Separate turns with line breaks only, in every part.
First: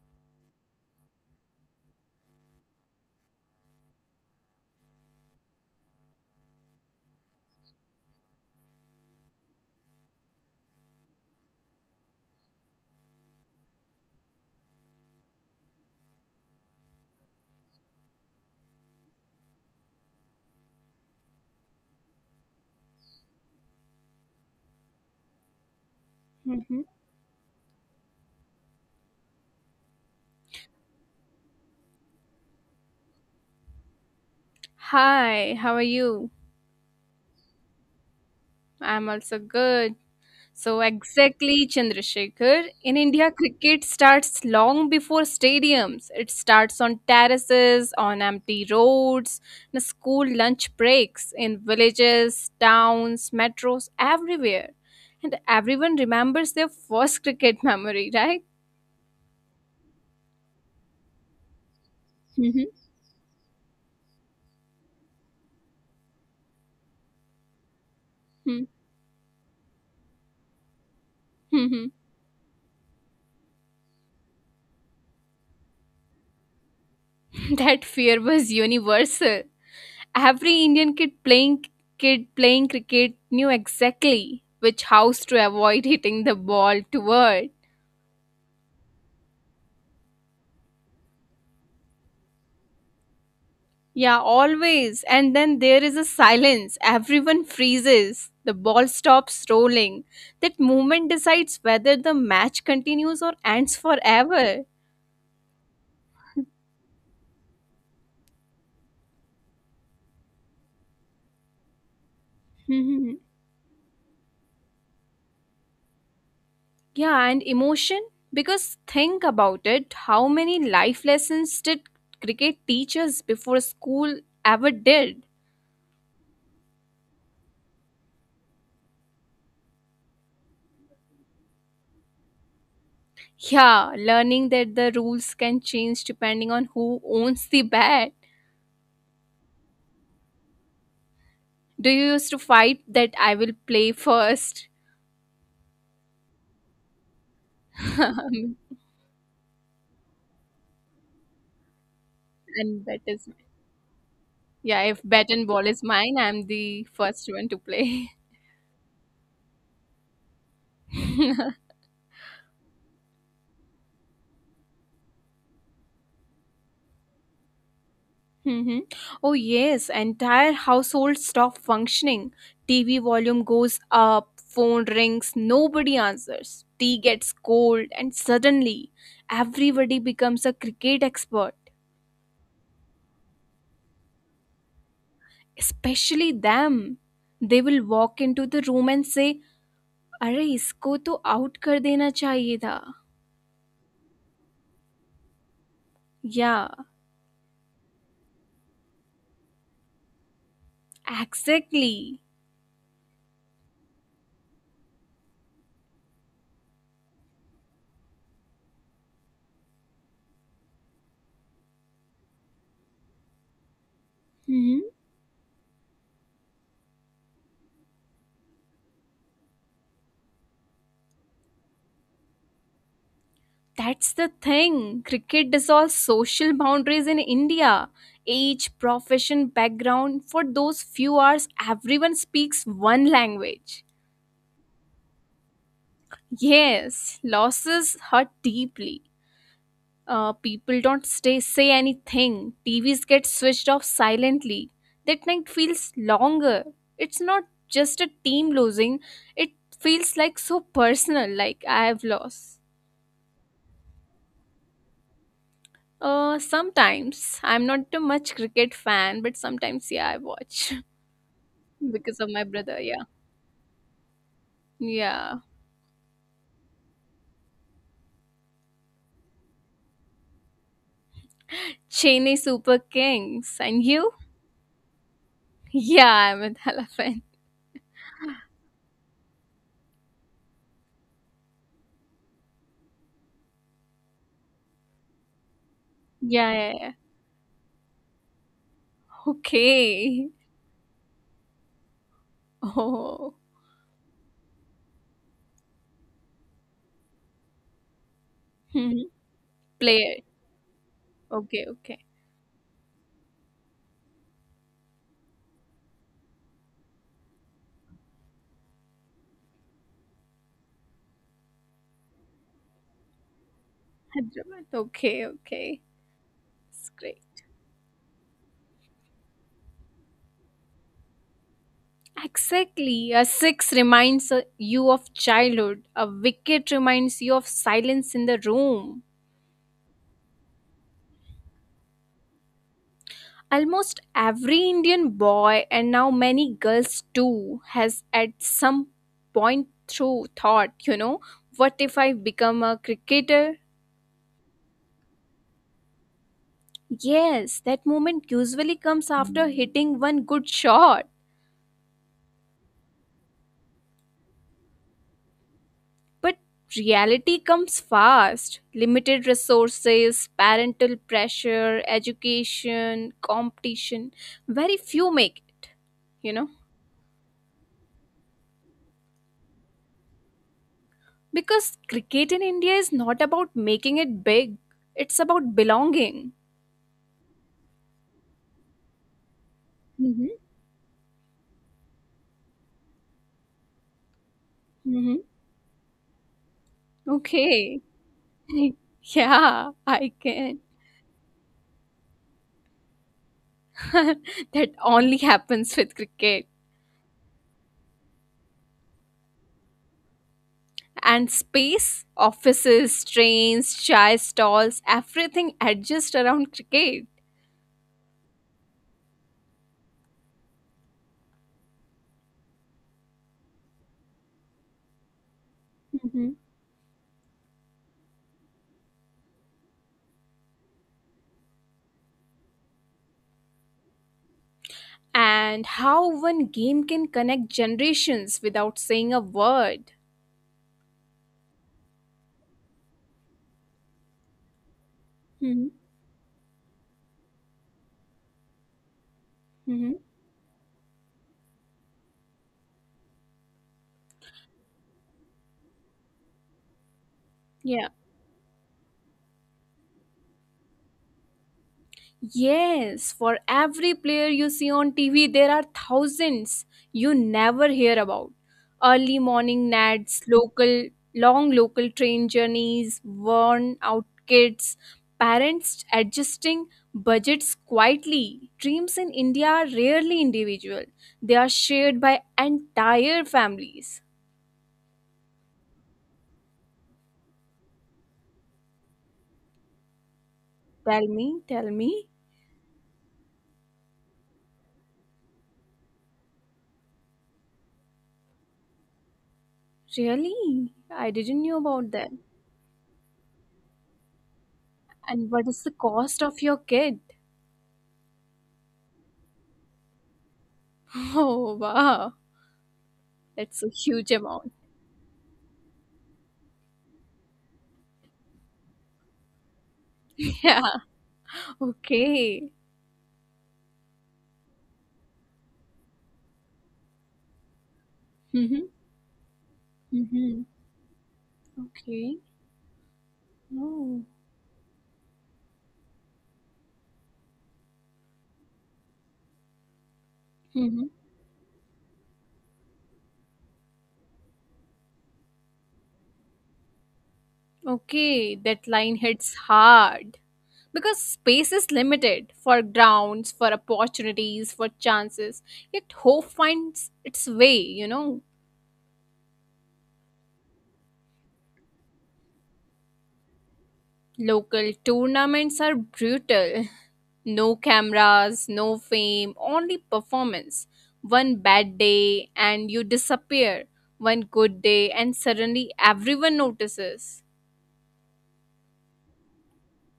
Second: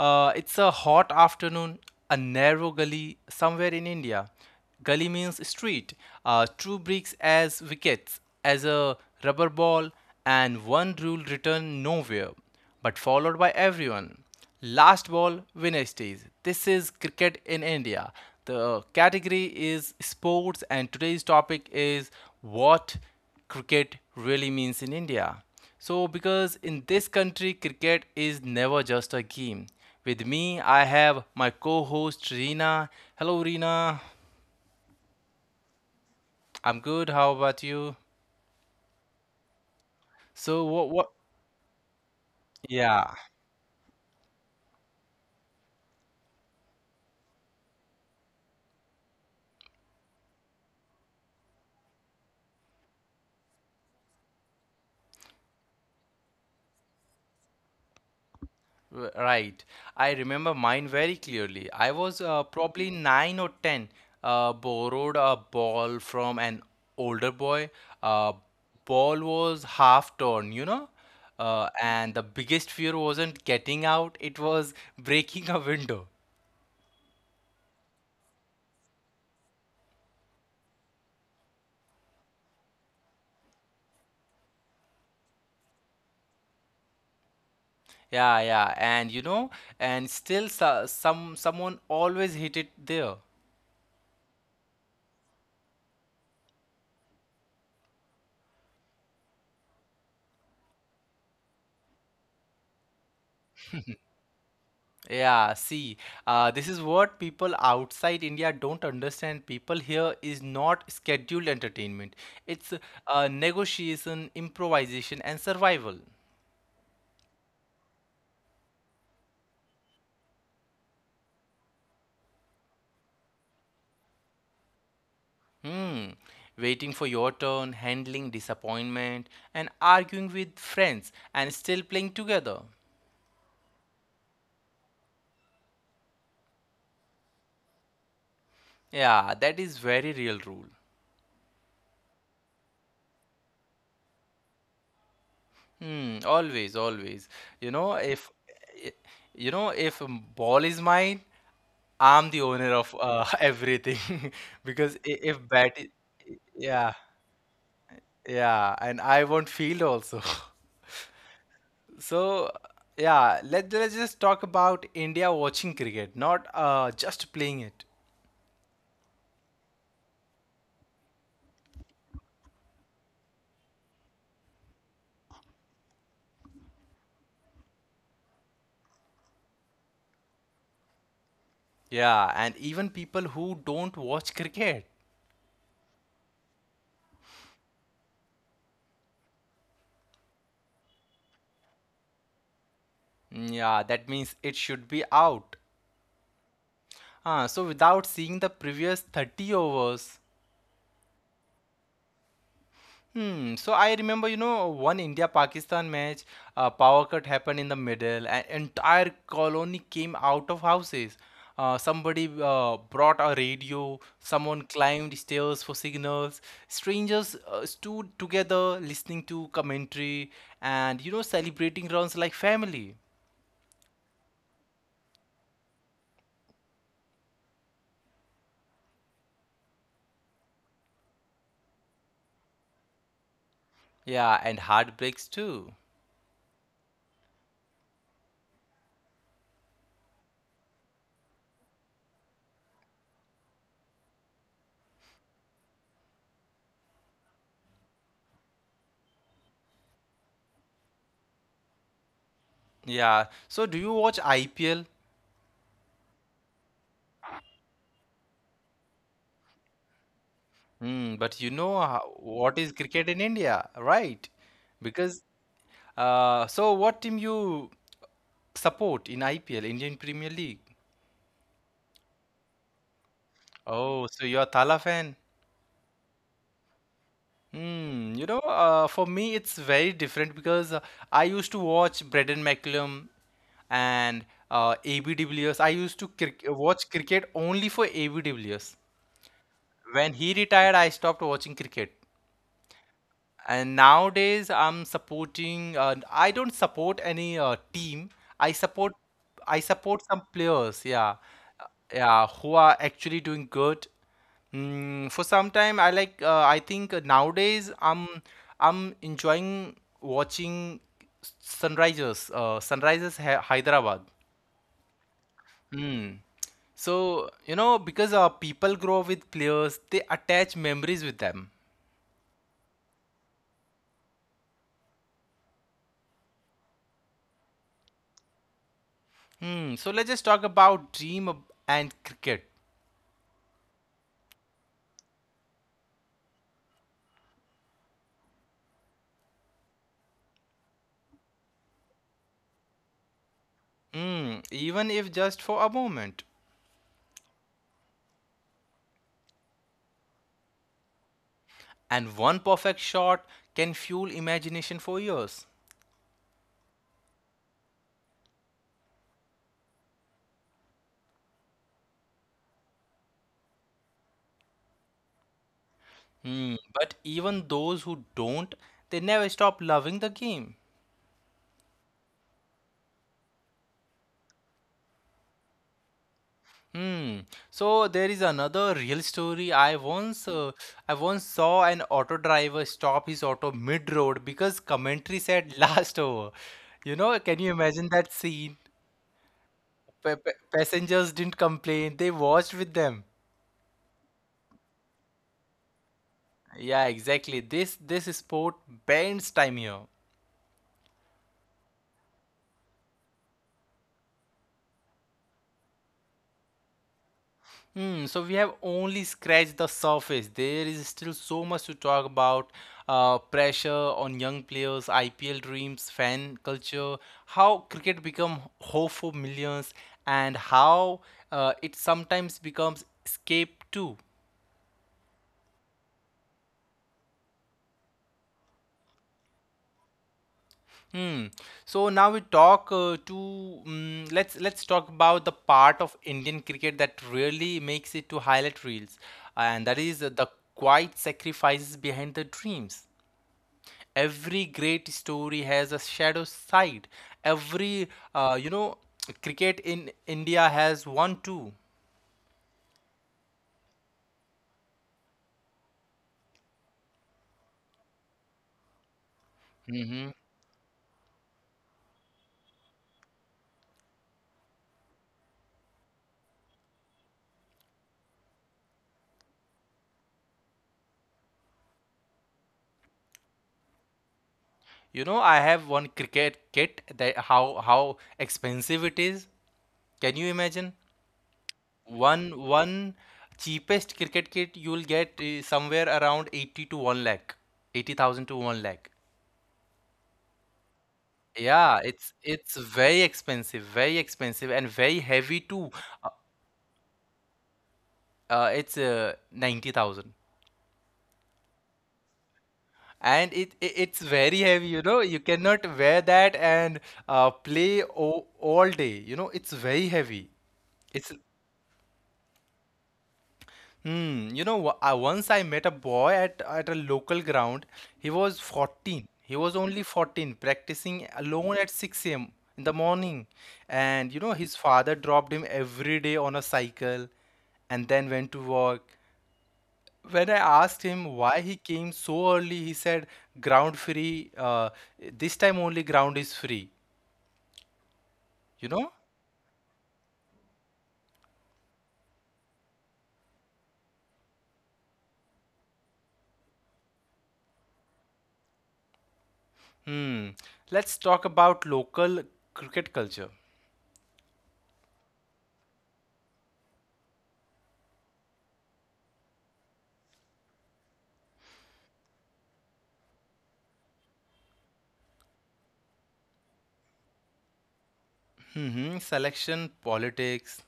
It's a hot afternoon, a narrow gully somewhere in India. Gully means street. Two bricks as wickets, as a rubber ball and one rule written nowhere but followed by everyone. Last ball Wednesdays. This is cricket in India. The category is sports, and today's topic is what cricket really means in India. So, because
Mhm.
in this country, cricket is never just a game. With me, I have my co host Reena. Hello, Reena.
Hi, how are you?
I'm good. How about you?
I'm also good.
So,
So,
what? what
exactly, Chandrasekhar. In
Yeah.
India, cricket starts long before stadiums. It starts on terraces, on empty roads, in school lunch breaks, in villages, towns, metros, everywhere. And everyone remembers their first cricket memory, right?
Right. I remember mine very clearly. I was
Mhm.
probably nine or ten. Borrowed a ball from an older boy. Uh, Ball was half torn, you know?
Mhm.
And the biggest fear wasn't getting out, it was breaking a window.
That fear was universal. Every Indian kid playing cricket knew exactly which house to avoid hitting the ball toward.
Yeah, yeah. And you know, and still so, someone always hit it there.
Yeah, always. And then there is a silence. Everyone freezes. The ball stops rolling. That moment decides whether the match continues or ends forever.
Yeah, see, this is what people outside India don't understand. People here is not scheduled entertainment. It's
Mhm.
negotiation, improvisation, and survival.
Yeah, and emotion? Because think about it, how many life lessons did cricket teach us before school ever did?
Hmm. Waiting for your turn, handling disappointment, and arguing with friends, and still playing together.
Yeah, learning that the rules can change depending on who owns the bat.
Yeah, that is very real rule.
Do you used to fight that I will play first?
Hmm, always, always. You know, if
And
eh, you know, if ball is mine, I'm the owner of
that is,
everything
yeah,
because
if bat
if
and
bat,
ball
i-
is mine, I'm
yeah,
the first one to play.
yeah, and I won't field also. So yeah, let's just talk about India watching cricket, not just playing it.
Hmm. Oh, yes, entire household stop functioning. TV volume goes up, phone rings, nobody answers. Tea gets cold, and suddenly everybody becomes a cricket expert.
Yeah, and even people who don't watch cricket.
Especially them, they will walk into the room and say, "Arey, isko to out kar dena chahiye tha."
Hmm, yeah, that means it should be out.
Yeah,
Ah, so without seeing the previous 30 overs.
exactly.
Hmm. So I remember, you know, one India-Pakistan match, a power cut happened in the middle, and entire colony came out of houses. Somebody brought a radio, someone
Hmm.
climbed stairs for signals. Strangers stood together listening to commentary and, you know, celebrating runs like family.
That's the thing. Cricket is all social boundaries in India. Age, profession, background for those few hours, everyone speaks one language.
Yeah, and heartbreaks too.
Yes, losses hurt deeply. People don't stay say anything. TVs get switched off silently. That night feels longer. It's not just a team losing. It feels like so personal. Like I have lost.
Yeah. So do you watch IPL?
Sometimes I'm not a much cricket fan, but sometimes yeah, I watch
Mm, but you know
because
how,
of my
what
brother.
is
Yeah,
cricket in India, right? Because
yeah.
so what team you support in IPL, Indian Premier League?
Chennai Super Kings and you?
Oh, so you're a Thala fan?
Yeah, I'm a Dhala fan.
Hmm, you know, for me it's very different because I used to watch Brendan McCullum and AB de Villiers. I used to
Yeah,
cric
yeah, yeah.
watch cricket only for AB de Villiers. When
Okay.
he retired, I stopped watching cricket.
Oh,
And nowadays, I'm supporting. I don't support any team. I support. I support
player.
some players. Yeah.
Okay,
Uh,
okay.
yeah, who are actually doing good. Mm, for some time, I like. I think nowadays, I'm. I'm enjoying watching Sunrisers. Sunrisers Hyderabad.
Hyderabad. Okay, okay.
Mm.
It's great.
So, you know, because people grow up with players, they attach memories with them.
Exactly. A six reminds you of childhood. A wicket reminds you of silence in the room.
Hmm. So let's just talk about dream ab- and cricket.
Almost every Indian boy, and now many girls too, has at some point through thought, you know, what if I become a cricketer?
Hmm. Even if just for a moment.
Yes, that moment usually comes after hitting one good shot.
And one perfect shot can fuel imagination for years.
But reality comes fast. Limited resources, parental pressure, education, competition. Very few make it, you
Hmm.
know?
But even those who don't, they never stop loving the game.
Because cricket in India is not about making it big, it's about belonging.
Hmm. So there is another real story.
Mm-hmm.
I once saw an auto driver stop his auto mid-road because commentary
Mm-hmm.
said last over. You know, can you imagine
Okay.
that scene?
Yeah, I can.
Passengers didn't complain; they watched with them.
That only happens with cricket.
Yeah, exactly. This sport bends time here.
And space, offices, trains, chai stalls, everything adjusts around cricket.
Hmm, so we have only scratched the surface. There is still so much to talk about. Pressure on young players, IPL dreams, fan culture, how cricket become hope for millions, and how it sometimes becomes escape too.
And how one game can connect generations without saying a word.
Hmm. So now we talk to mm let's talk about the part of
Hmm.
Indian cricket that really makes it to highlight reels, and that is
Hmm.
the quiet sacrifices behind the dreams. Every great story has a shadow side. Every
Yeah.
you know cricket in India has one too.
Yes, for every player you see on TV, there are thousands you never hear about. Early morning nads, long local train journeys, worn out kids, parents adjusting budgets quietly. Dreams in India are rarely individual, they are shared by entire families.
You know I have one cricket kit that how expensive it is. Can you imagine?
Tell me, tell me.
One cheapest cricket kit you'll get is somewhere around 80 to 1 lakh, 80,000 to 1 lakh.
Really? I
Yeah,
didn't know
it's
about that.
it's very expensive and very heavy too.
And what is
Uh,
the cost of your kid?
it's 90,000.
Oh, wow.
And it's
That's a
very
huge
heavy, you
amount.
know. You cannot wear that and play o all day. You know, it's very heavy. It's
Yeah. Okay.
hmm. You know, I met a boy at a local ground. He was 14.
Mm-hmm.
He was only 14,
Mm-hmm.
practicing alone at 6 a.m. in the
Okay.
morning. And you know, his
Oh.
father dropped him every day on a cycle and then went to work. When I asked him why
Mm-hmm.
he came so early, he said, "Ground free. Uh, this time only ground is free." You
Okay.
know?
That line hits hard. Because space is limited for grounds, for opportunities, for chances. Yet hope finds its way, you know.
Hmm. Let's talk about local cricket culture.
Local tournaments are brutal. No cameras, no fame, only performance. One bad day and you disappear. One good day and suddenly everyone notices.
Selection politics.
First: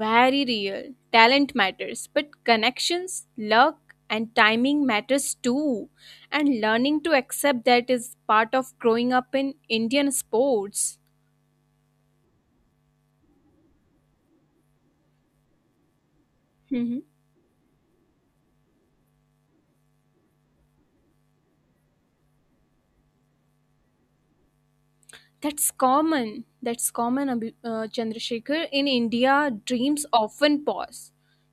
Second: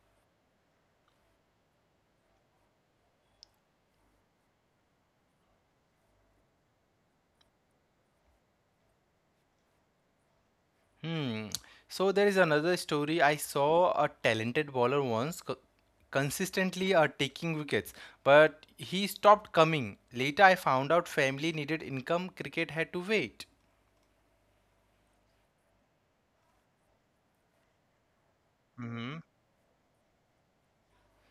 Very real. Talent matters, but connections, luck, and timing matters too. And learning to accept that is part of growing up in Indian sports.
Hmm. So there is another story. I saw a talented bowler once consistently taking wickets, but he stopped coming. Later, I found out family needed income. Cricket had to wait.
That's common. That's common, Chandrasekhar. In
Hmm.
India, dreams often pause,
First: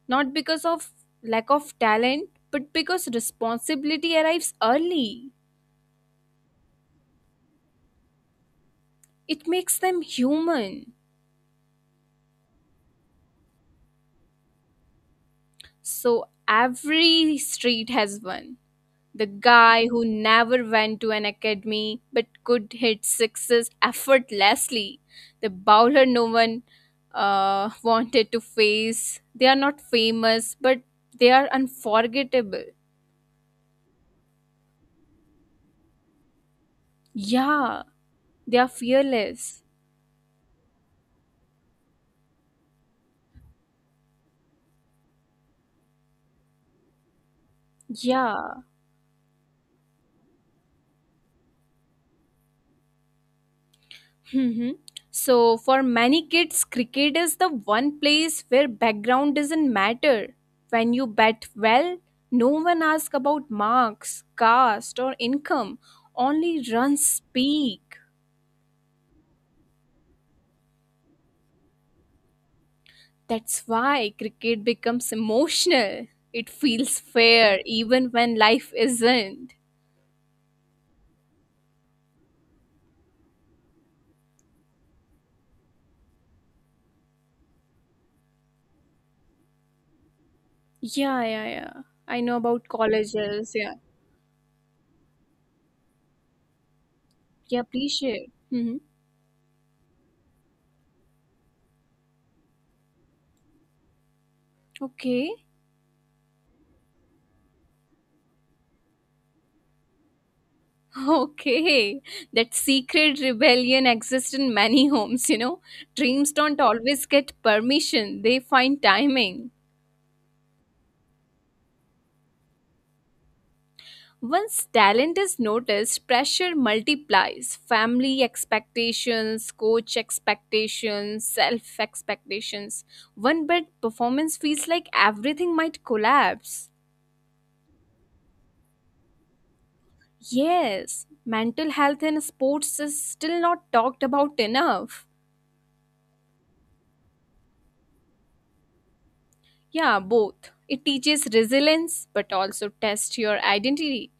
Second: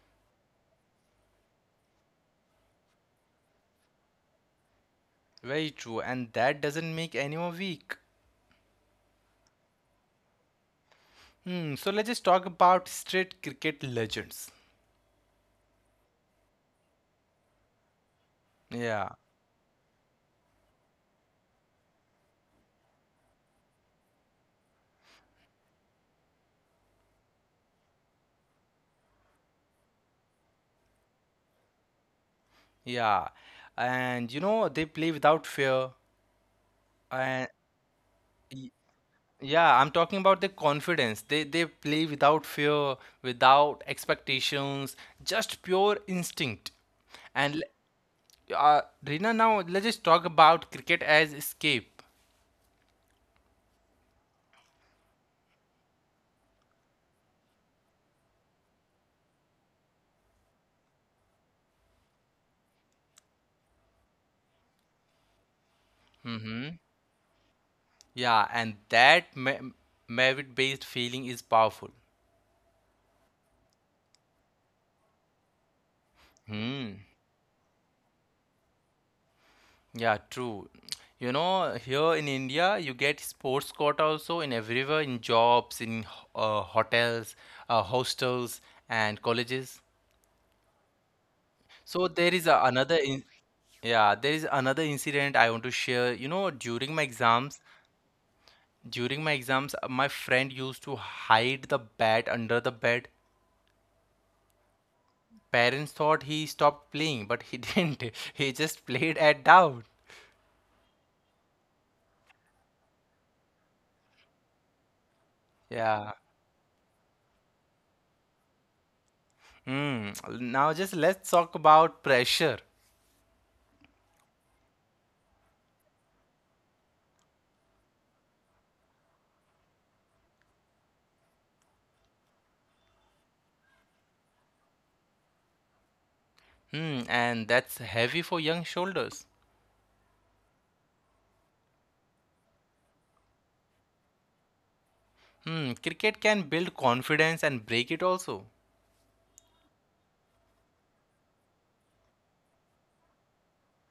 not because of lack of talent, but because responsibility arrives early.
Very true, and that doesn't make anyone weak.
It makes them human.
Hmm. So let's just talk about straight cricket legends.
So every street has one. The
Yeah,
guy who never went to an academy but could hit sixes effortlessly, the bowler no one wanted to face. They are not famous, but they are unforgettable.
yeah, and you know they play without fear, and
Yeah, they are fearless.
yeah, I'm talking about the confidence. They play without fear, without expectations, just pure instinct. And
Yeah.
Rina, now let's just talk about cricket as escape.
Mhm. So, for many kids, cricket is the one place where background doesn't matter. When you bat well, no one asks about marks, caste, or income, only runs
Hmm?
speak.
Yeah, and that merit-based feeling is powerful.
That's why cricket becomes emotional. It feels
Hmm.
fair even when life isn't.
Yeah, true. You know, here in India, you get sports court also in everywhere, in jobs, in hotels, hostels, and colleges.
Yeah, yeah, yeah. I know
So there
about
is a, another
colleges.
in,
Yeah.
yeah, there is another incident I want to share. You know,
Yeah, please share. Hmm.
during my exams, my friend used to hide the bat under the bed.
Okay.
Parents thought he stopped playing, but he didn't. He just played at doubt.
Okay, that secret rebellion exists in many homes, you know. Dreams
Yeah.
don't always get permission, they find timing.
Hmm. Now just let's talk about pressure.
Once talent is noticed, pressure multiplies. Family expectations, coach expectations, self expectations. One bad performance feels like everything might collapse.
Hmm, and that's heavy for young shoulders.
Yes, mental health in sports is still not talked about enough.
Hmm, cricket can build confidence and break it also.
Yeah, both. It teaches resilience but also tests your identity.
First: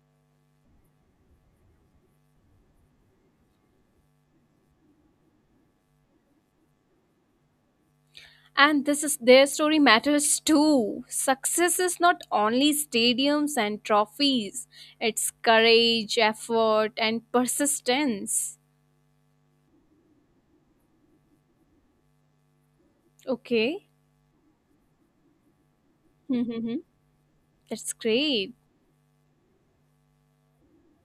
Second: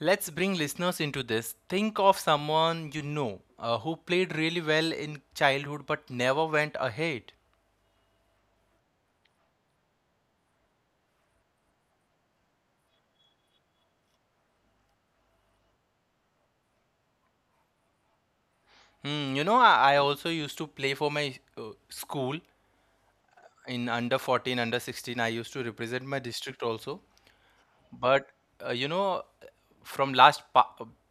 Let's bring listeners into this. Think of someone you know who played really well in childhood but never went ahead.
And this is their story matters too. Success is not only stadiums and trophies, it's courage, effort, and persistence.
Hmm, you know, I also used to play for my school in
Okay.
under 14, under 16. I used to represent my district
Mm-hmm.
also.
That's
But,
great.
you know, from last pa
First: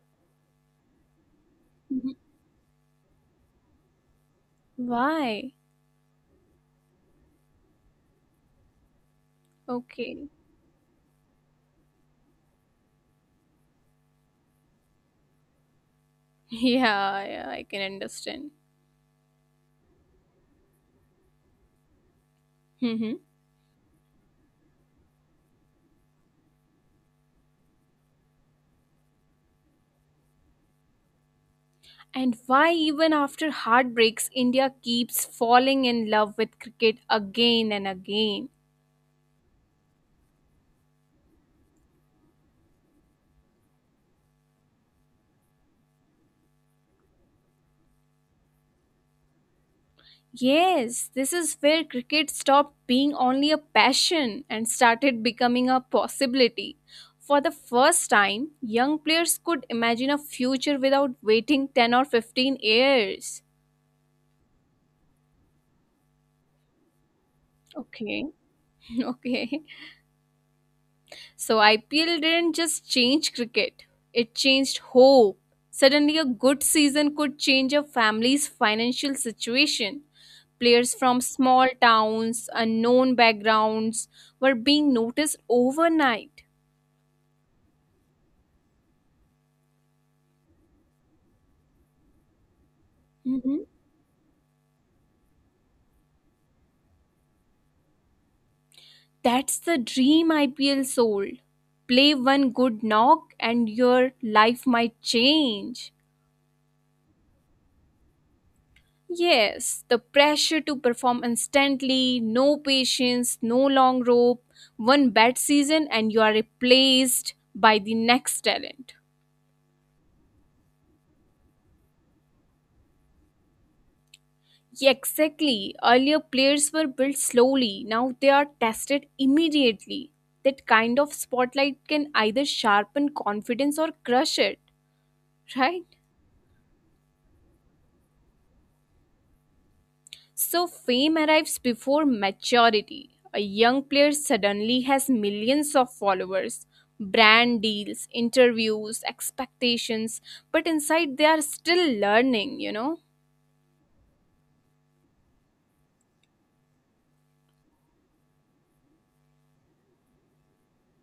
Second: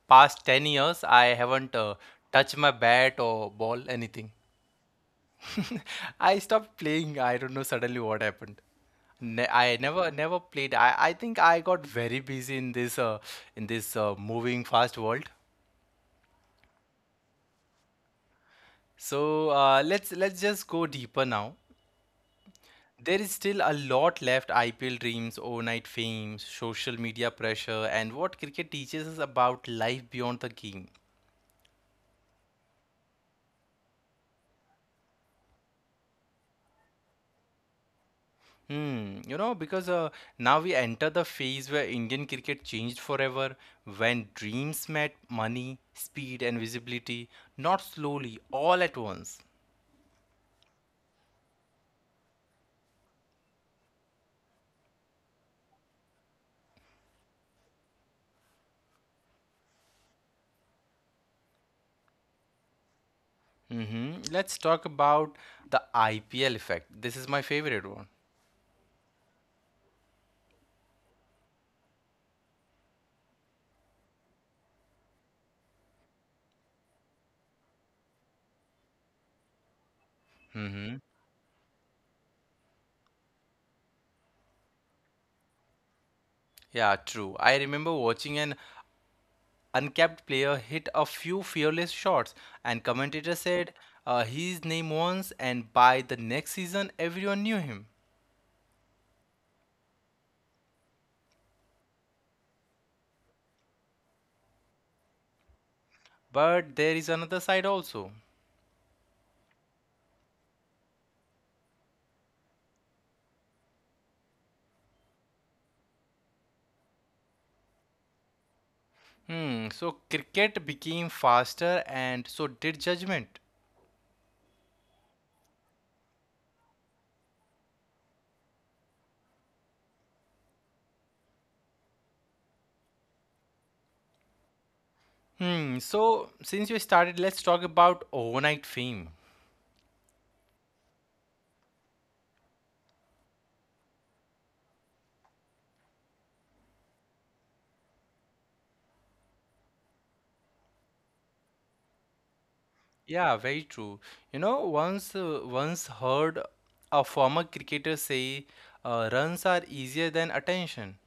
past 10 years, I haven't
Mhm.
touched my bat or ball, anything.
Why?
I stopped playing. I don't know suddenly what happened. Ne I never
Okay.
never played. I think I got very busy in this moving fast world.
Yeah, yeah, I can understand.
So let's just go deeper now.
Hmm.
There is still a lot left. IPL dreams, overnight fame, social media pressure, and what cricket teaches us about life beyond the game.
And why, even after heartbreaks, India keeps falling in love with cricket again and again.
Hmm, you know, because now we enter the phase where Indian cricket changed forever, when dreams met money, speed, and visibility, not slowly, all at once.
Yes, this is where cricket stopped being only a passion and started becoming a possibility. For the first time, young players could imagine a future without waiting 10 or 15 years.
Hmm. Let's talk about the IPL effect. This is my favorite one.
Okay. Okay. So IPL didn't just change cricket, it changed hope. Suddenly, a good season could change a family's financial situation. Players from small towns, unknown backgrounds were being noticed overnight.
Yeah, true. I remember watching an uncapped player hit a few fearless shots, and commentator
Mhm.
said his name once, and by the next season, everyone knew him.
That's the dream IPL sold. Play one good knock and your life might change.
But there is another side also.
Yes, the pressure to perform instantly, no patience, no long rope, one bad season and you are replaced by the next talent.
Hmm, so cricket became faster and so did judgment.
Yeah, exactly. Earlier players were built slowly, now they are tested immediately. That kind of spotlight can either sharpen confidence or crush it, right?
Hmm, so since you started, let's talk about overnight fame.
So, fame arrives before maturity. A young player suddenly has millions of followers, brand deals, interviews, expectations, but inside they are still learning, you know?
Yeah, very true. You know, once heard a former cricketer say, runs are easier than attention.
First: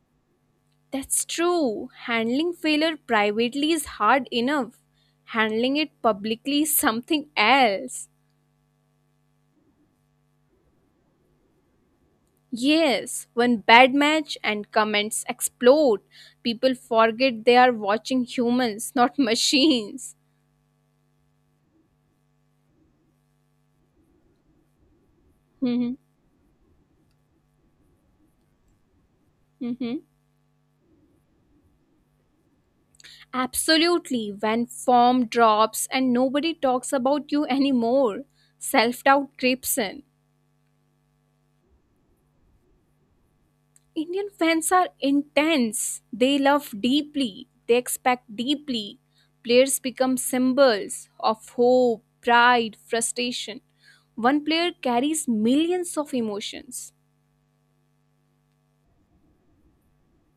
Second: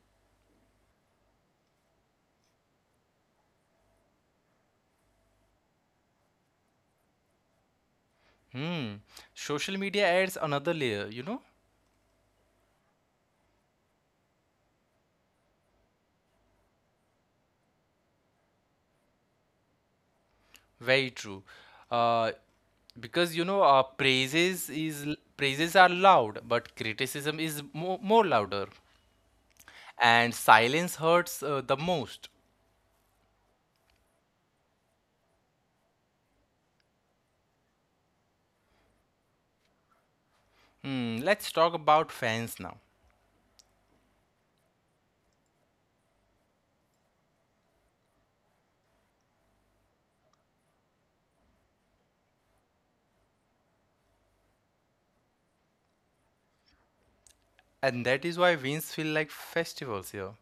That's true. Handling failure privately is hard enough. Handling it publicly is something else.
Hmm, social media adds another layer, you know?
Yes, one bad match and comments explode. People forget they are watching humans, not machines.
Very true. Uh, because you know, praises are
Hmm.
loud, but criticism is more louder.
Hmm.
And silence hurts the most.
Absolutely, when form drops and nobody talks about you anymore, self doubt creeps in.
Hmm, let's talk about fans now.
Indian fans are intense, they love deeply, they expect deeply. Players become symbols of hope, pride, frustration. One player carries millions of emotions,
And that is why wins feel like festivals here.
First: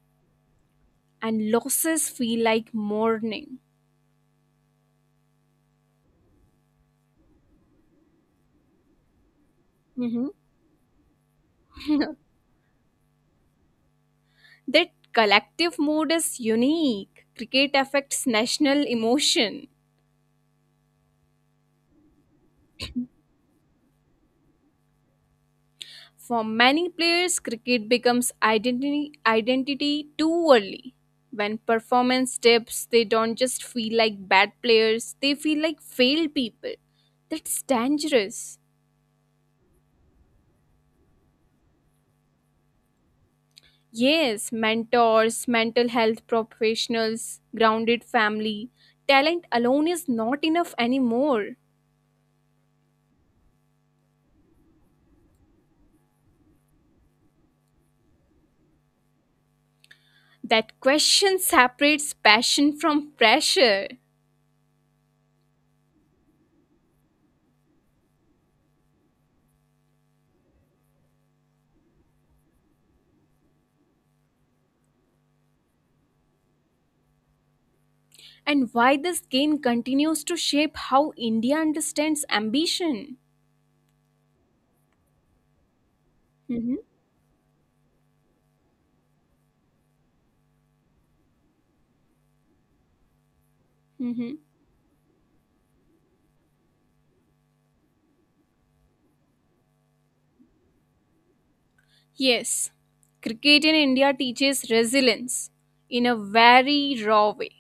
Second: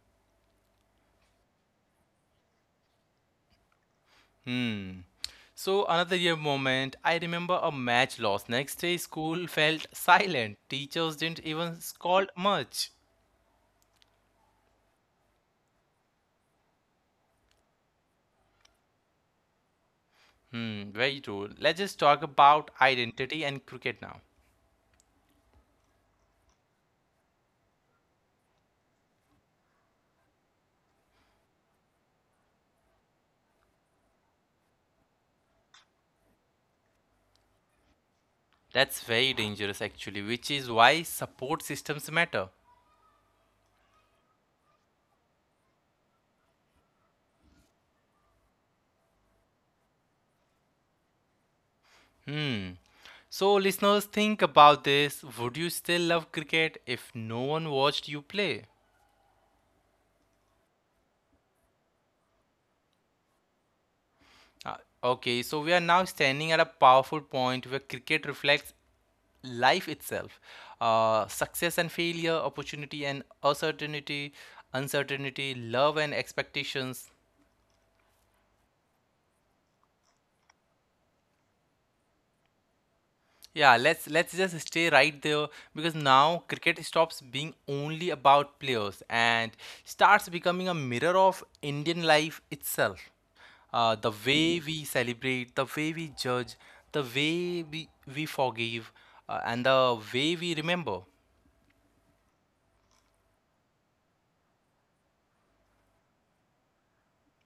and losses feel like mourning.
Hmm. So, another year moment, I remember a match loss. Next day, school felt
Mhm.
silent. Teachers didn't even scold much.
That collective mood is unique. Cricket affects national emotion.
Hmm, very true. Let's just talk about identity and cricket now.
For many players, cricket becomes identity, identity too early. When performance dips, they don't just feel like bad players, they feel like failed people. That's dangerous.
That's very dangerous, actually, which is why support systems matter.
Yes, mentors, mental health professionals, grounded family, talent alone is not enough anymore.
So, listeners, think about this. Would you still love cricket if no one watched you play?
That question separates passion from pressure,
Uh, okay, so we are now standing at a powerful point where cricket reflects life itself. Success and failure, opportunity and uncertainty, uncertainty, love and expectations.
and why this game continues to shape how India understands ambition.
Yeah, let's just stay right there because now
Mm-hmm.
cricket stops being only about players and starts becoming a mirror of Indian life itself. The
Mhm.
way we celebrate, the way we judge, the way we forgive, and the way we remember.
Yes, cricket in India teaches resilience in a very raw way.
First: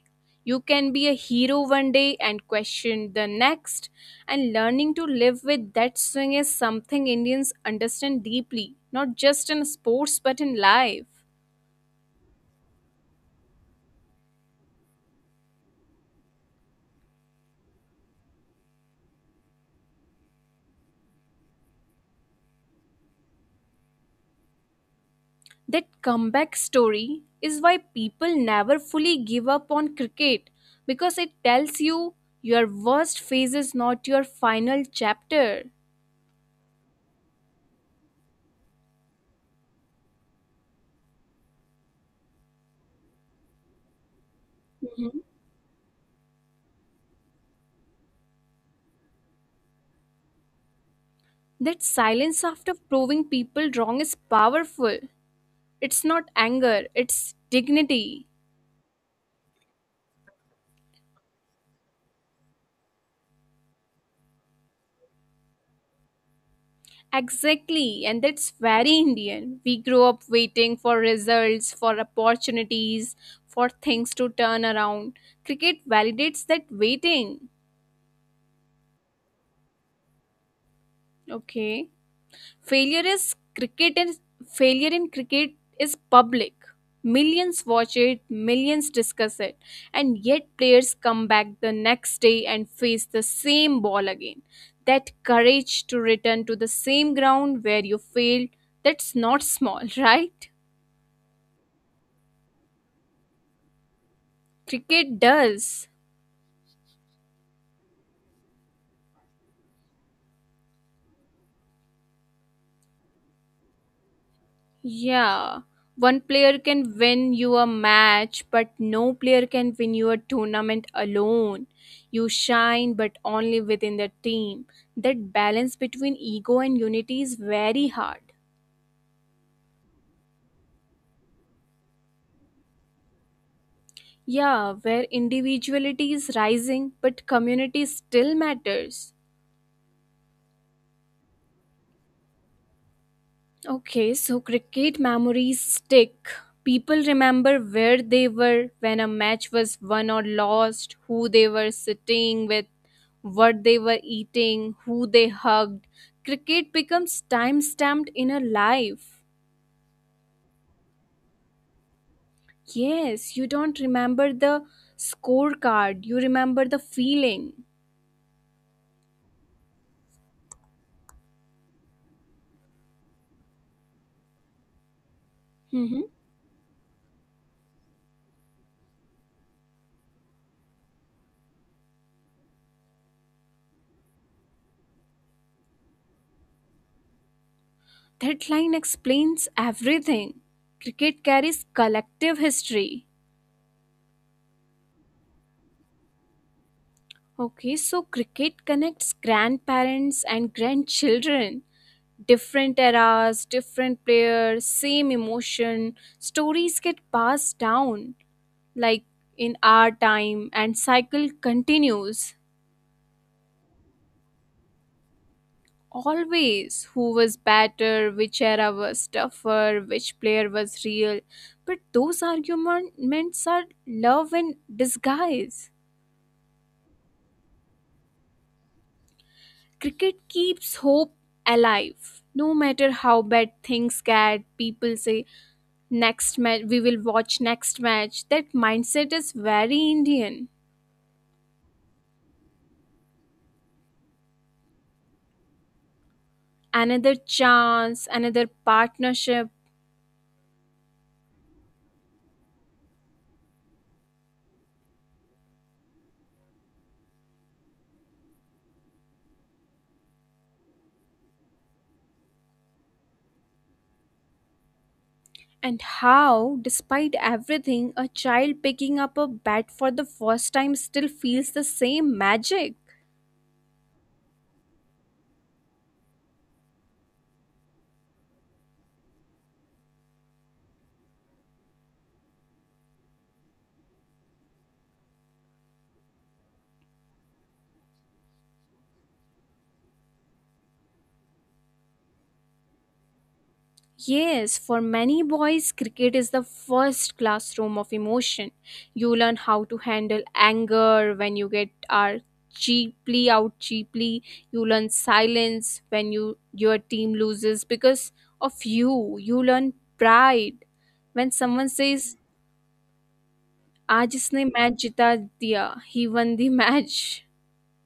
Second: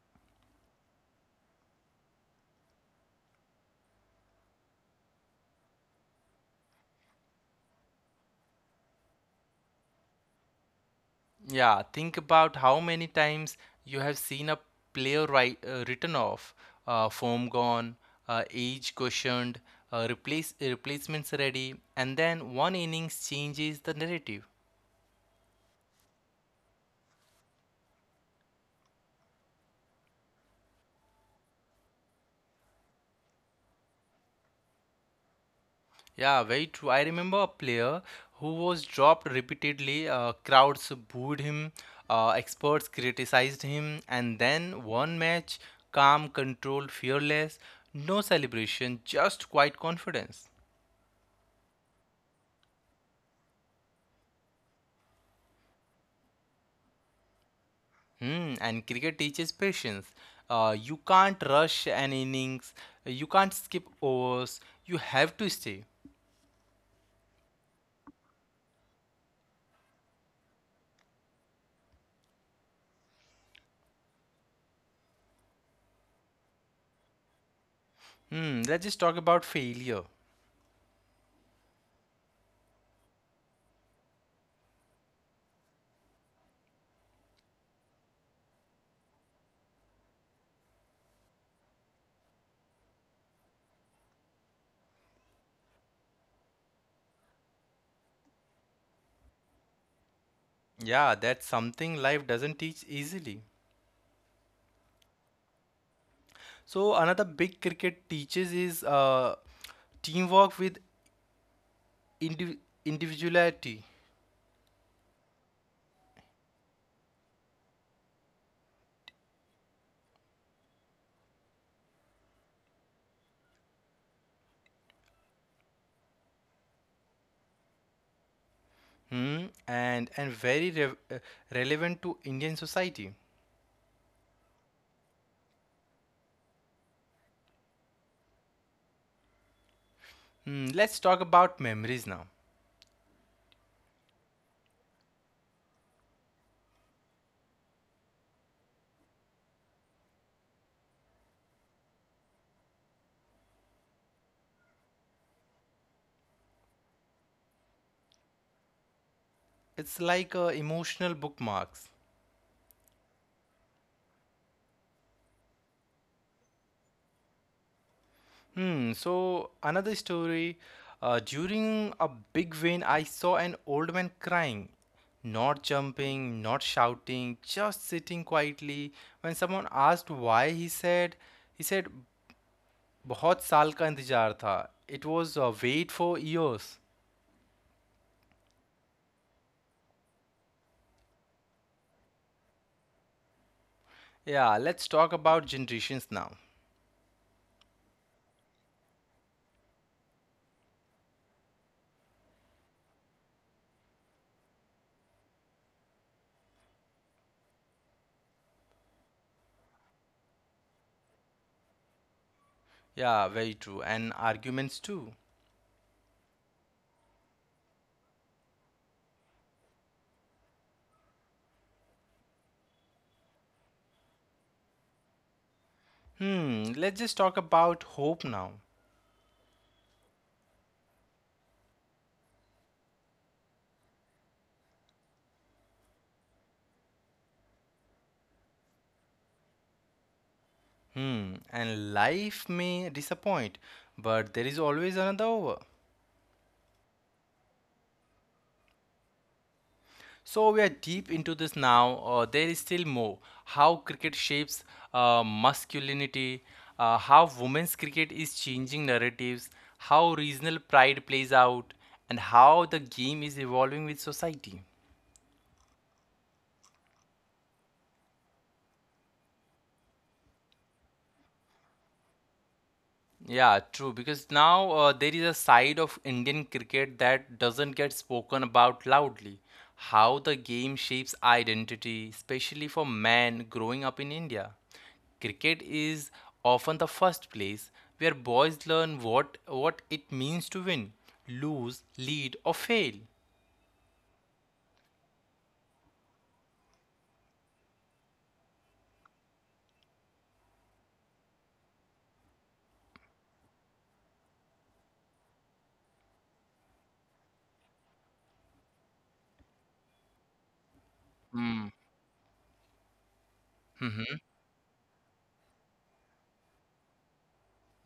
You can be a hero one day and questioned the next, and learning to live with that swing is something Indians understand deeply, not just in sports but in life.
Yeah, think about how many times you have seen a written off, form gone, age questioned, replacements ready, and then one innings changes the narrative.
That comeback story is why people never fully give up on cricket because it tells you your worst phase is not your final chapter.
Yeah, very true. I remember a player who was dropped repeatedly. Crowds booed him, experts criticized him, and then one match, calm, controlled, fearless, no celebration, just quiet confidence.
That silence after proving people wrong is powerful. It's not anger, it's dignity.
Hmm, and cricket teaches patience. You can't rush an innings. You can't skip overs. You have to stay.
Exactly, and that's very Indian. We grow up waiting for results, for opportunities, for things to turn around. Cricket validates that waiting.
Hmm, let's just talk about failure.
Okay. Failure is cricket and failure in cricket is public. Millions watch it, millions discuss it, and yet players come back the next day and face the same ball again. That courage to return to the same ground where you failed, that's not small, right?
Yeah, that's something life doesn't teach easily.
Cricket does.
So another big cricket teaches is teamwork with indiv individuality.
Yeah, one player can win you a match, but no player can win you a tournament alone. You shine, but only within the team. That balance between ego and unity is very hard.
And very rev relevant to Indian society.
Yeah, where individuality is rising, but community still matters.
Hmm, let's talk about memories now.
Okay, so cricket memories stick. People remember where they were when a match was won or lost, who they were sitting with, what they were eating, who they hugged. Cricket becomes time stamped in a life.
It's like emotional bookmarks.
Yes, you don't remember the scorecard, you remember the feeling.
Hmm. So another story. During a big rain, I saw an old man crying, not
Mhm.
jumping, not shouting, just sitting quietly. When someone asked why, he said, बहुत साल का इंतजार था. It was a wait for years.
That line explains everything. Cricket carries collective history.
Yeah, let's talk about generations now.
Okay, so cricket connects grandparents and grandchildren. Different eras, different players, same emotion. Stories get passed down, like in our time, and cycle continues.
Yeah, very true. And arguments too.
Always, who was better, which era was tougher, which player was real. But those arguments are love in disguise.
Hmm, let's just talk about hope now.
Cricket keeps hope alive. No matter how bad things get, people say, next match, we will watch next match. That mindset is very Indian.
Hmm, and life may disappoint, but there is always another over.
Another chance, another partnership.
So we are deep into this now. There is still more. How cricket shapes masculinity, how women's cricket is changing narratives, how regional pride plays out, and how the game is evolving with society.
And how, despite everything, a child picking up a bat for the first time still feels the same magic.
Yeah, true. Because now there is a side of Indian cricket that doesn't get spoken about loudly. How the game shapes identity, especially for men growing up in India. Cricket is often the first place where boys learn what it means to win, lose, lead, or fail.
Yes, for many boys, cricket is the first classroom of emotion. You learn how to handle anger when you get are cheaply out cheaply. You learn silence when your team loses because of you. You learn pride when someone says, "आज इसने match जिता दिया," he won the match.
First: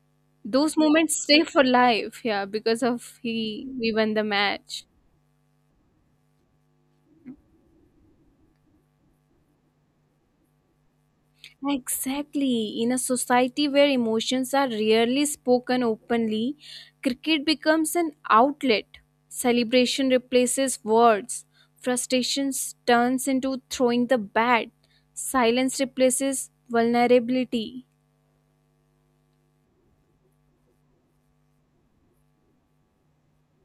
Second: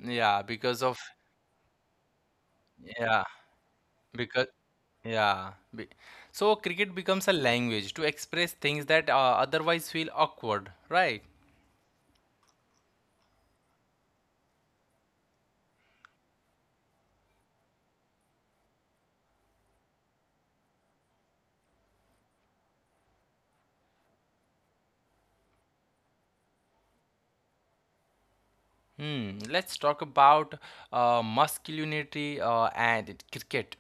Yeah,
Those
because of
moments stay for life, yeah, because of
yeah,
he we won the
because
match.
yeah. be- So cricket becomes a language to express things that otherwise feel awkward, right?
Exactly. In a society where emotions are rarely spoken openly, cricket becomes an outlet. Celebration replaces words. Frustration turns into throwing the bat. Silence replaces vulnerability.
Hmm, let's talk about masculinity and cricket.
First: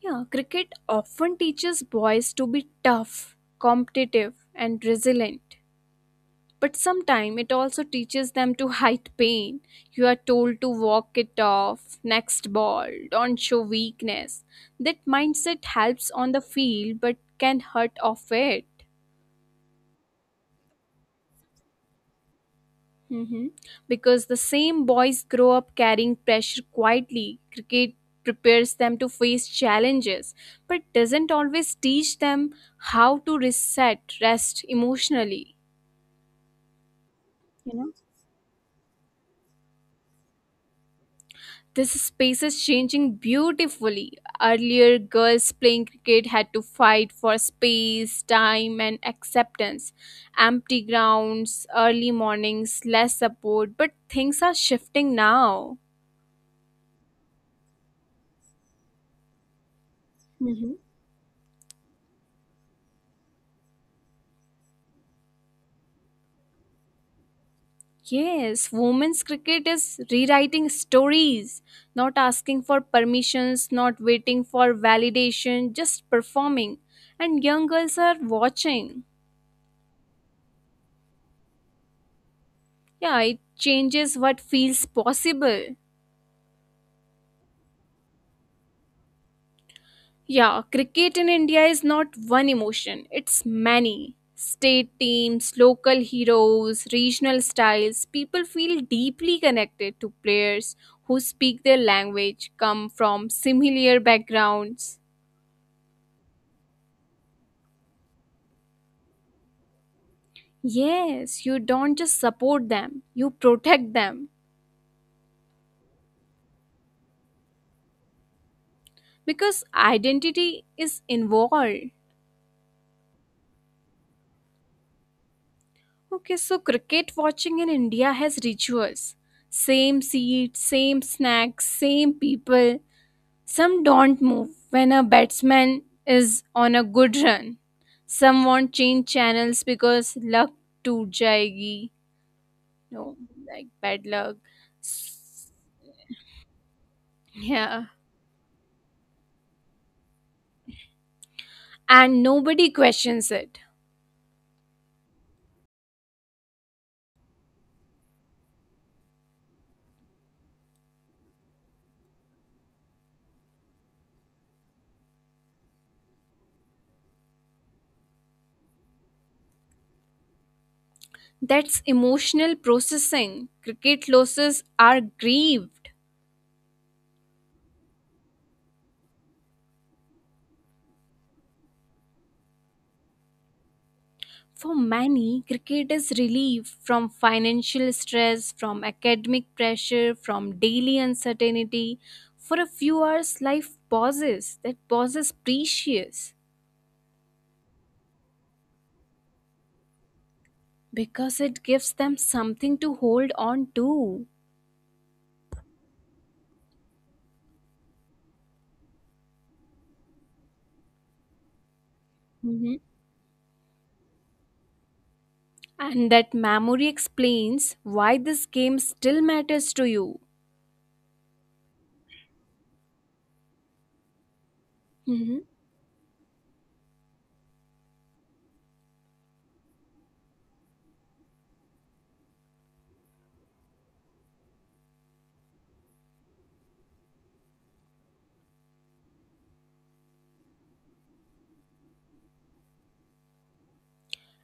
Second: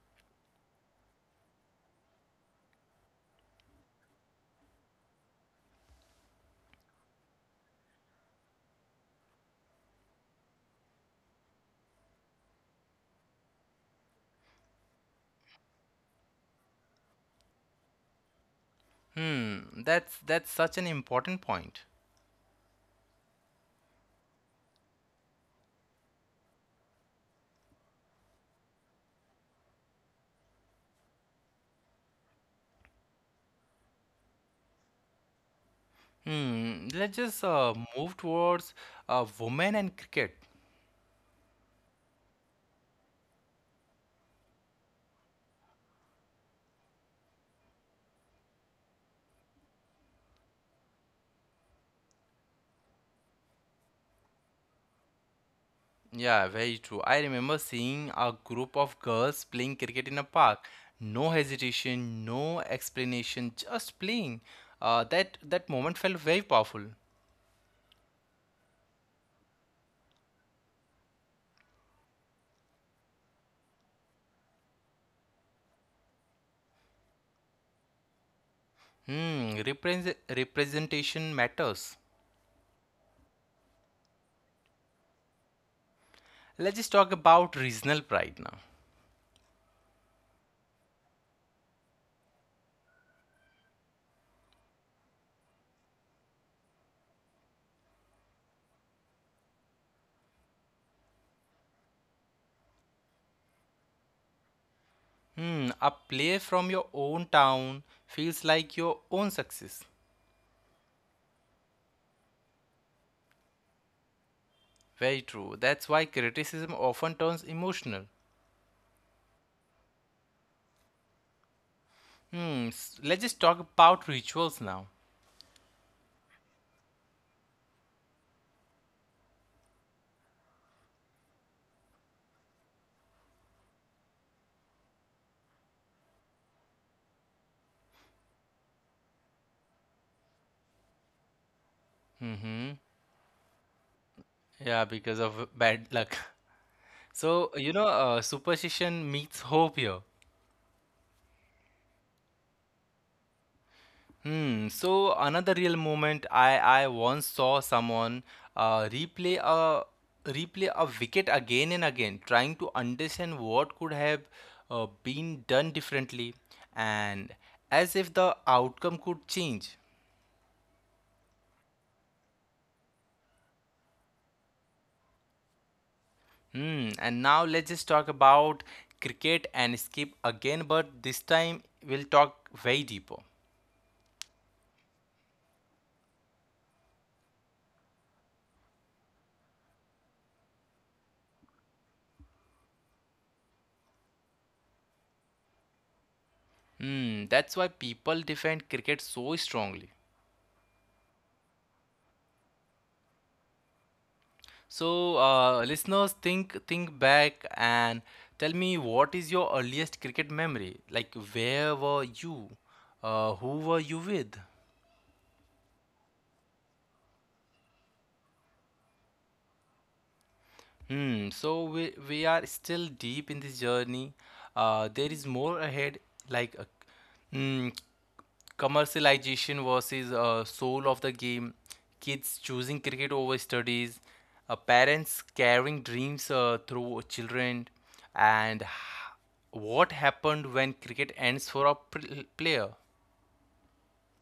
Yeah, cricket often teaches boys to be tough, competitive, and resilient. But sometimes it also teaches them to hide pain. You are told to walk it off, next ball, don't show weakness. That mindset helps on the field but can hurt off it.
That's such an important point.
Mhm. Because the same boys grow up carrying pressure quietly. Cricket prepares them to face challenges but doesn't always teach them how to reset, rest emotionally.
Hmm, let's just
You know?
move towards women and cricket.
This space is changing beautifully. Earlier, girls playing cricket had to fight for space, time, and acceptance. Empty grounds, early mornings, less support, but things are shifting now.
Yeah, very true. I remember seeing a group of girls playing cricket in a
Hmm.
park. No hesitation, no explanation, just playing. That moment felt very powerful.
Yes, women's cricket is rewriting stories, not asking for permissions, not waiting for validation, just performing. And young girls are watching.
Hmm, represent Representation matters.
Yeah, it changes what feels possible.
Let's just talk about regional pride now.
Yeah, cricket in India is not one emotion, it's many. State teams, local heroes, regional styles, people feel deeply connected to players who speak their language, come from similar backgrounds.
Hmm, a play from your own town feels like your own success.
Yes, you don't just support them, you protect them
Very true. That's why criticism often turns emotional.
because identity is involved.
Let's just talk about rituals now.
Okay, so cricket watching in India has rituals, same seat, same snacks, same people. Some don't move when a batsman is on a good run. Some won't change channels because luck to jayegi. No, like bad luck.
Yeah, because
S-
of bad luck. So, you
Yeah.
know, superstition meets hope here.
And nobody questions it.
Hmm. So another real moment. I once saw someone uh, replay a replay a wicket again and again, trying to understand what could have been done differently, and as if the outcome could change.
That's emotional processing. Cricket losses are grieved.
Hmm. And now let's just talk about cricket and skip again, but this time we'll talk way deeper.
For many, cricket is relief from financial stress, from academic pressure, from daily uncertainty. For a few hours, life pauses. That pause is precious
Hmm. That's why people defend cricket so strongly.
because it gives them something to hold on to.
So, listeners, think back and tell me, what is your earliest cricket memory? Like, where were you?
Mhm.
Who were you with?
And that memory explains why this game still matters to you.
Hmm, so we are still deep in this journey. There
Mhm.
is more ahead, like mm, commercialization versus soul of the game, kids choosing cricket over studies, parents carrying dreams through children, and what happened when cricket ends for a player?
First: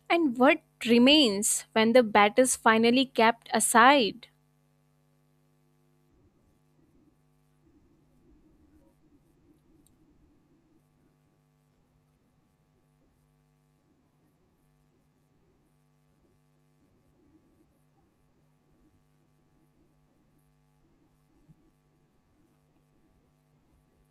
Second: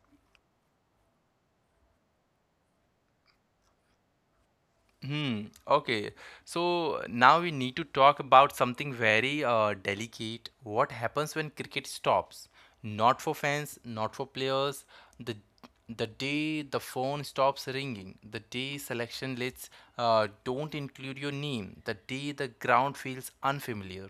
And what remains when the bat is finally kept aside.
Hmm. Okay. So now we need to talk about something very delicate. What happens when cricket stops? Not for fans, not for players. The the day the phone stops ringing, the day selection lists don't include your name, the day the ground feels unfamiliar.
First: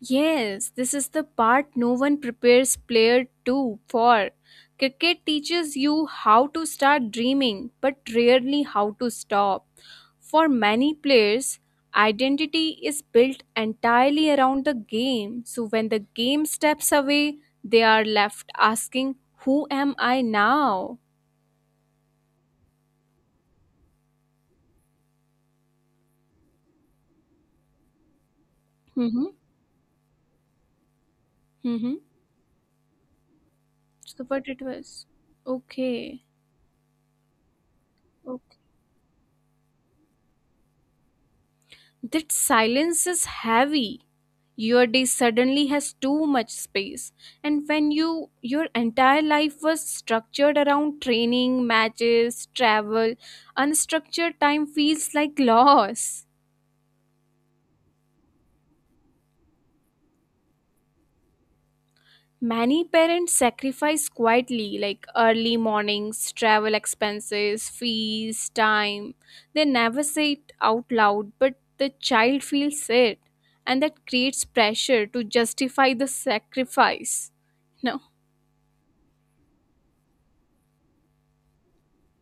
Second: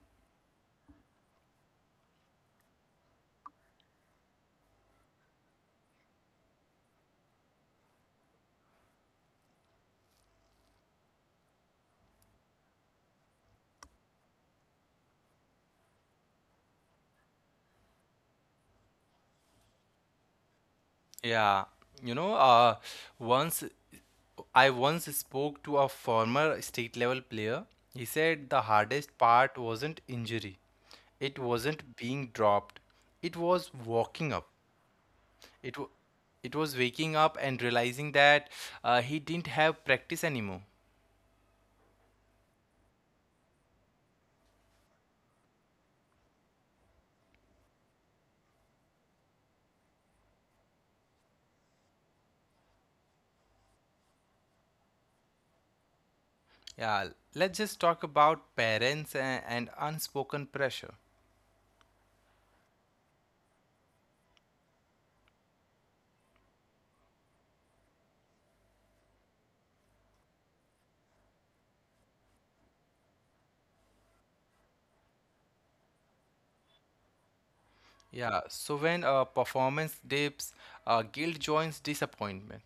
Yes, this is the part no one prepares player two for. Cricket teaches you how to start dreaming, but rarely how to stop. For many players, identity is built entirely around the game. So when the game steps away, they are left asking, who am I now?
Yeah, you know, once I once spoke to a former state level player. He said the hardest
Mm-hmm.
part wasn't injury, it wasn't
Mm-hmm.
being dropped, it was walking
So
up.
what it was.
It w
Okay.
it was waking up and realizing that
Okay.
he didn't have practice anymore.
That silence is heavy. Your day suddenly has too much space. And when your entire life was structured around training, matches, travel, unstructured time feels like loss.
Yeah, let's just talk about parents and unspoken pressure.
Many parents sacrifice quietly, like early mornings, travel expenses, fees, time. They never say it out loud, but the child feels it, and that creates pressure to justify the sacrifice. No,
Yeah, so when performance dips, guilt joins disappointment.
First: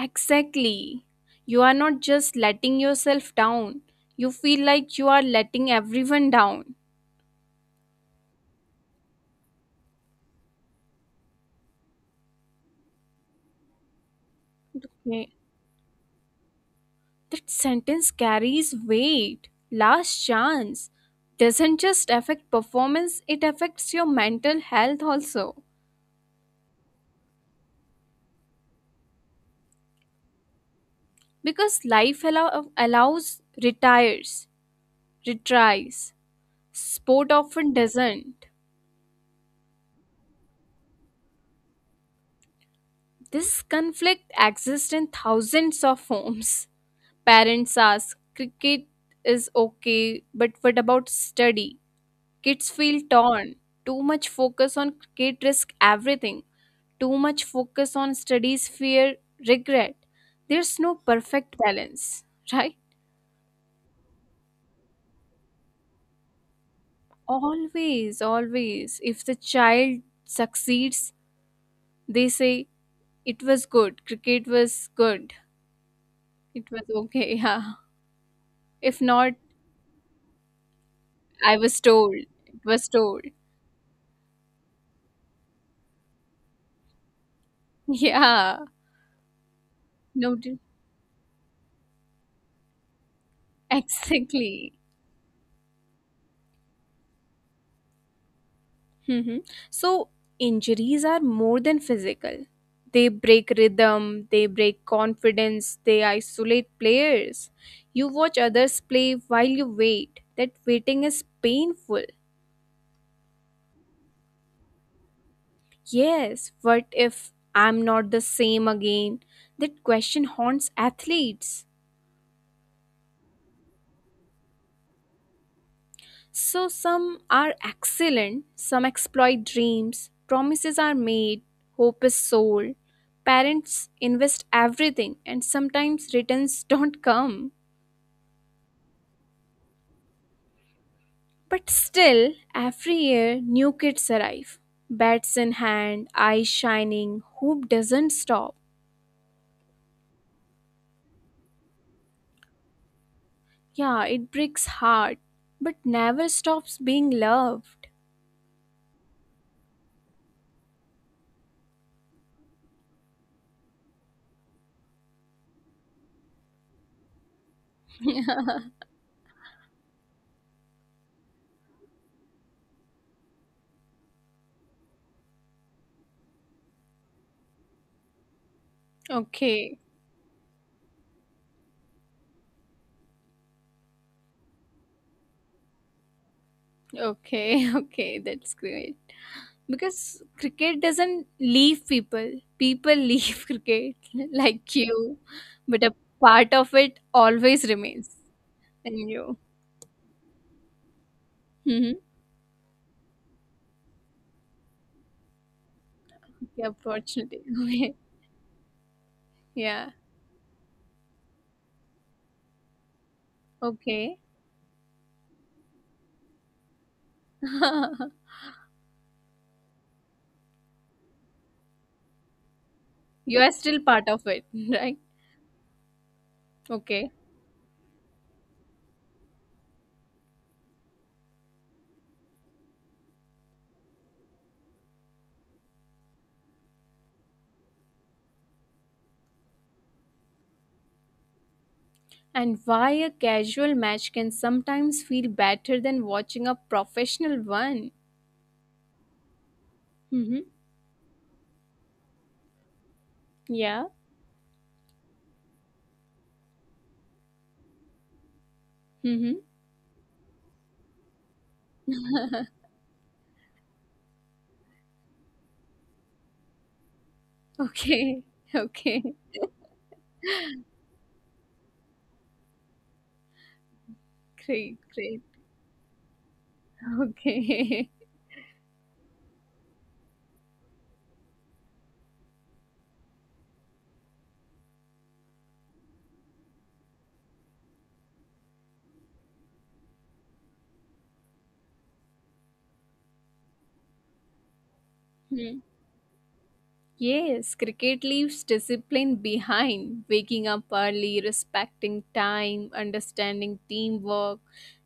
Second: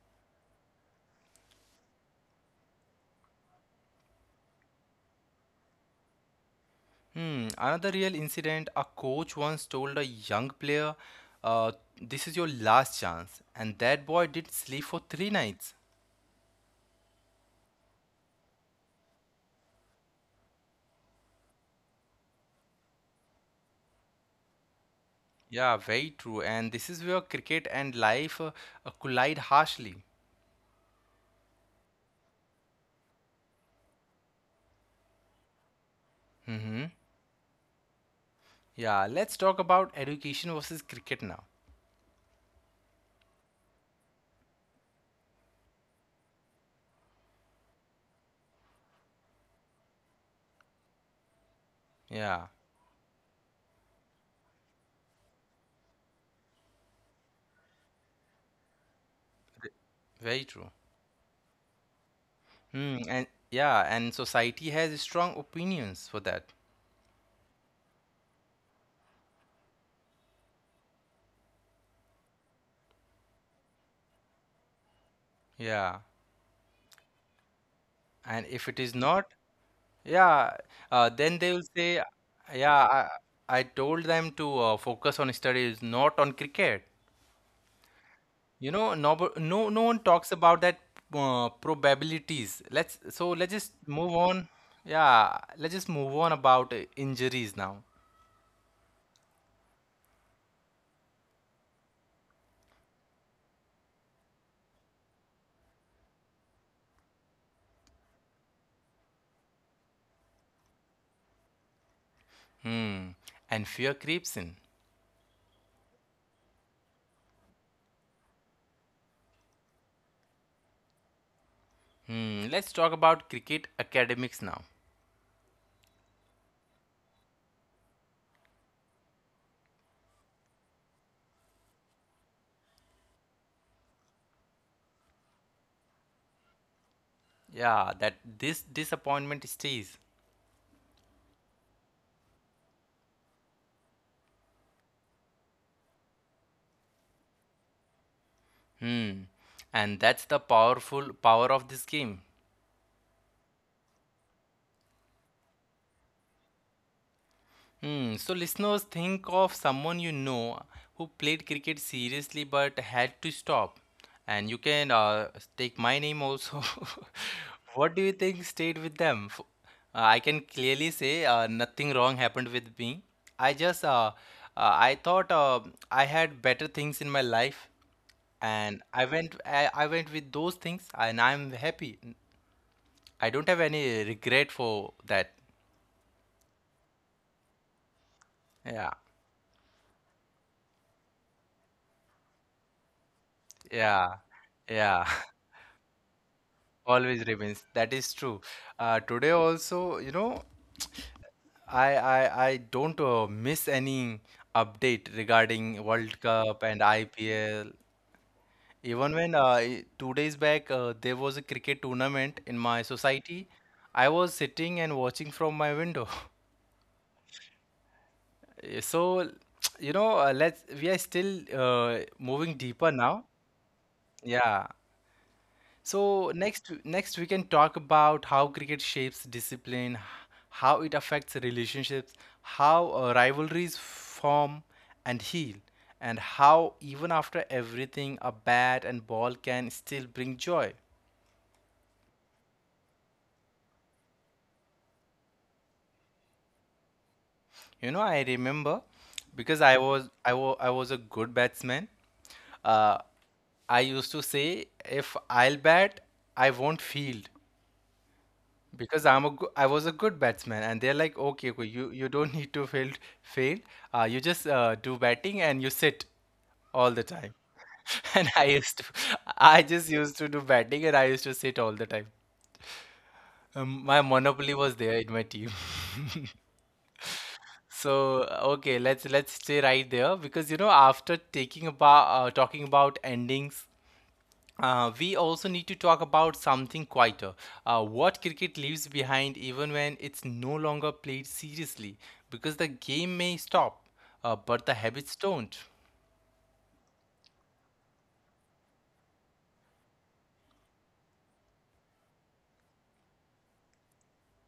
exactly. You are not just letting yourself down, you feel like you are letting everyone down.
Hmm, another real incident. A coach once told a young player, uh, this is your last chance. And that boy did sleep for three nights.
That sentence carries weight. Last chance doesn't just affect performance, it affects your mental health also.
Yeah, very true. And this is where cricket and life collide harshly.
Because life allows retires, retries. Sport often doesn't.
Yeah, let's talk about education versus cricket now.
This conflict exists in thousands of homes. Parents ask, cricket is okay, but what about study?
Yeah,
Kids feel torn. Too much focus on kid risk everything. Too much focus on studies fear
v-
regret.
Very true.
There's no perfect balance,
Hmm,
right?
and yeah, and society has strong opinions for that.
Always, always. If the child succeeds, they say it was good. Cricket was good.
Yeah.
It was okay. Yeah.
And if it is
If not,
not, yeah, then
I
they will
was
say,
told. It was
yeah,
told.
I, I told them to focus on studies, not on cricket.
Yeah.
You know, no one
No,
talks
d-
about that probabilities. Let's just move on.
exactly.
Yeah, let's just move on about injuries now.
Hmm. So, injuries are more than physical. They break rhythm, they break confidence, they isolate players. You watch others play while you wait. That waiting is painful.
Hmm, and fear creeps in.
Yes, what if I'm not the same again? That question haunts athletes.
Hmm, let's talk about cricket academics now.
So some are excellent, some exploit dreams, promises are made, hope is sold, parents invest everything, and sometimes returns don't come.
Yeah, that this disappointment stays,
But still, every year new kids arrive. Bats in hand, eyes shining, hope doesn't stop.
and that's the powerful power of this game.
Yeah, it breaks heart, but never stops being loved.
Hmm. So, listeners, think of someone you know who played cricket seriously but had to stop. And you can take my name also. What do you think stayed with them? I can clearly say nothing wrong happened with me. I just, uh, I thought I had better things in my life, and
Okay,
I went with those things, and I'm happy. I don't have any regret for that.
okay, okay, that's great.
Yeah,
Because cricket doesn't leave people. People leave cricket like
yeah,
you,
yeah.
but a part of it always
Always
remains
remains. That is true.
in you.
Today also, you know,
Hmm.
I don't miss any update regarding
Yeah,
World Cup
fortunately.
and
Okay.
IPL. Even
Yeah.
when 2 days back there was a cricket tournament in my society,
Okay.
I was sitting and watching from my window. Eh, so, you know, let's we are still moving
You are
deeper
still
now.
part of it, right?
Yeah. So
Okay.
next we can talk about how cricket shapes discipline, how it affects relationships, how rivalries form and heal, and how even after everything a bat and ball can still bring joy.
And why a casual match can sometimes feel better than watching a professional one.
You know, I remember, because I
Mm-hmm.
was I was I was a good batsman. Uh,
Yeah.
I used to say if I'll bat, I won't field.
Mm-hmm.
Because I was a good batsman, and they're like, okay, okay, you don't need to field. You just do batting and you sit all the time.
Okay.
And I
Okay.
used to, I just used to do batting and I used to sit all the time. My
Great.
monopoly was
Great.
there in my team.
Okay.
So okay, let's stay right there, because you know, after taking about talking about endings, we also need to talk about something quieter. What cricket leaves behind even when it's no longer played seriously, because the game may stop, but the habits don't.
Yes, cricket leaves discipline behind. Waking up early, respecting time, understanding teamwork,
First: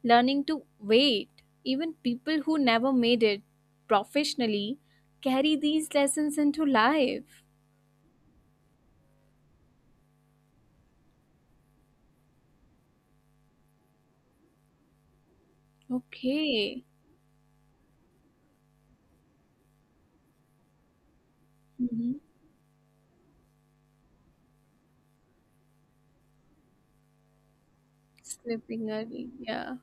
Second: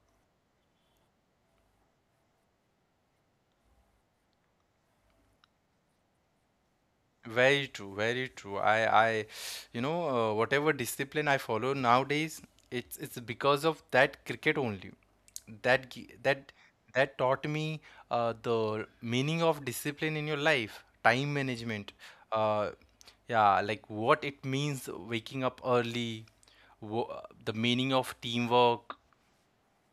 learning to wait. Even people who never made it professionally carry these lessons into life.
Very true, very true. I, you know, whatever discipline I follow nowadays, it's because of that cricket only. That gi- that
Okay.
That taught me the meaning of discipline in your life, time management.
Hmm.
Uh, yeah, like what it means waking up early, wo the meaning of teamwork.
Sleeping early. Yeah.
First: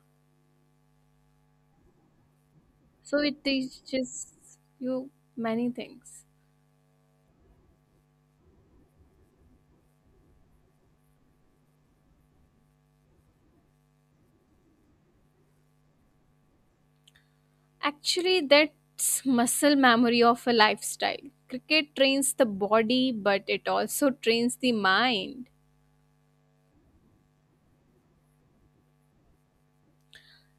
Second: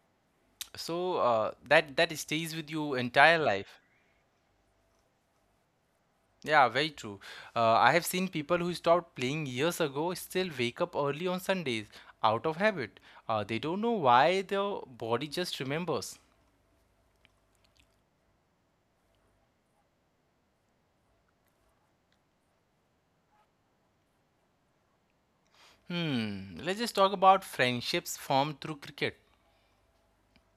So that that stays with you
So
entire
it
life.
teaches you many things.
Yeah, very true. I have seen people who stopped playing years ago still wake up early on Sundays out of habit. They don't know why. Their body just remembers.
Actually, that's muscle memory of a lifestyle. Cricket trains the body, but it also trains the mind.
Hmm. Let's just talk about friendships formed through cricket.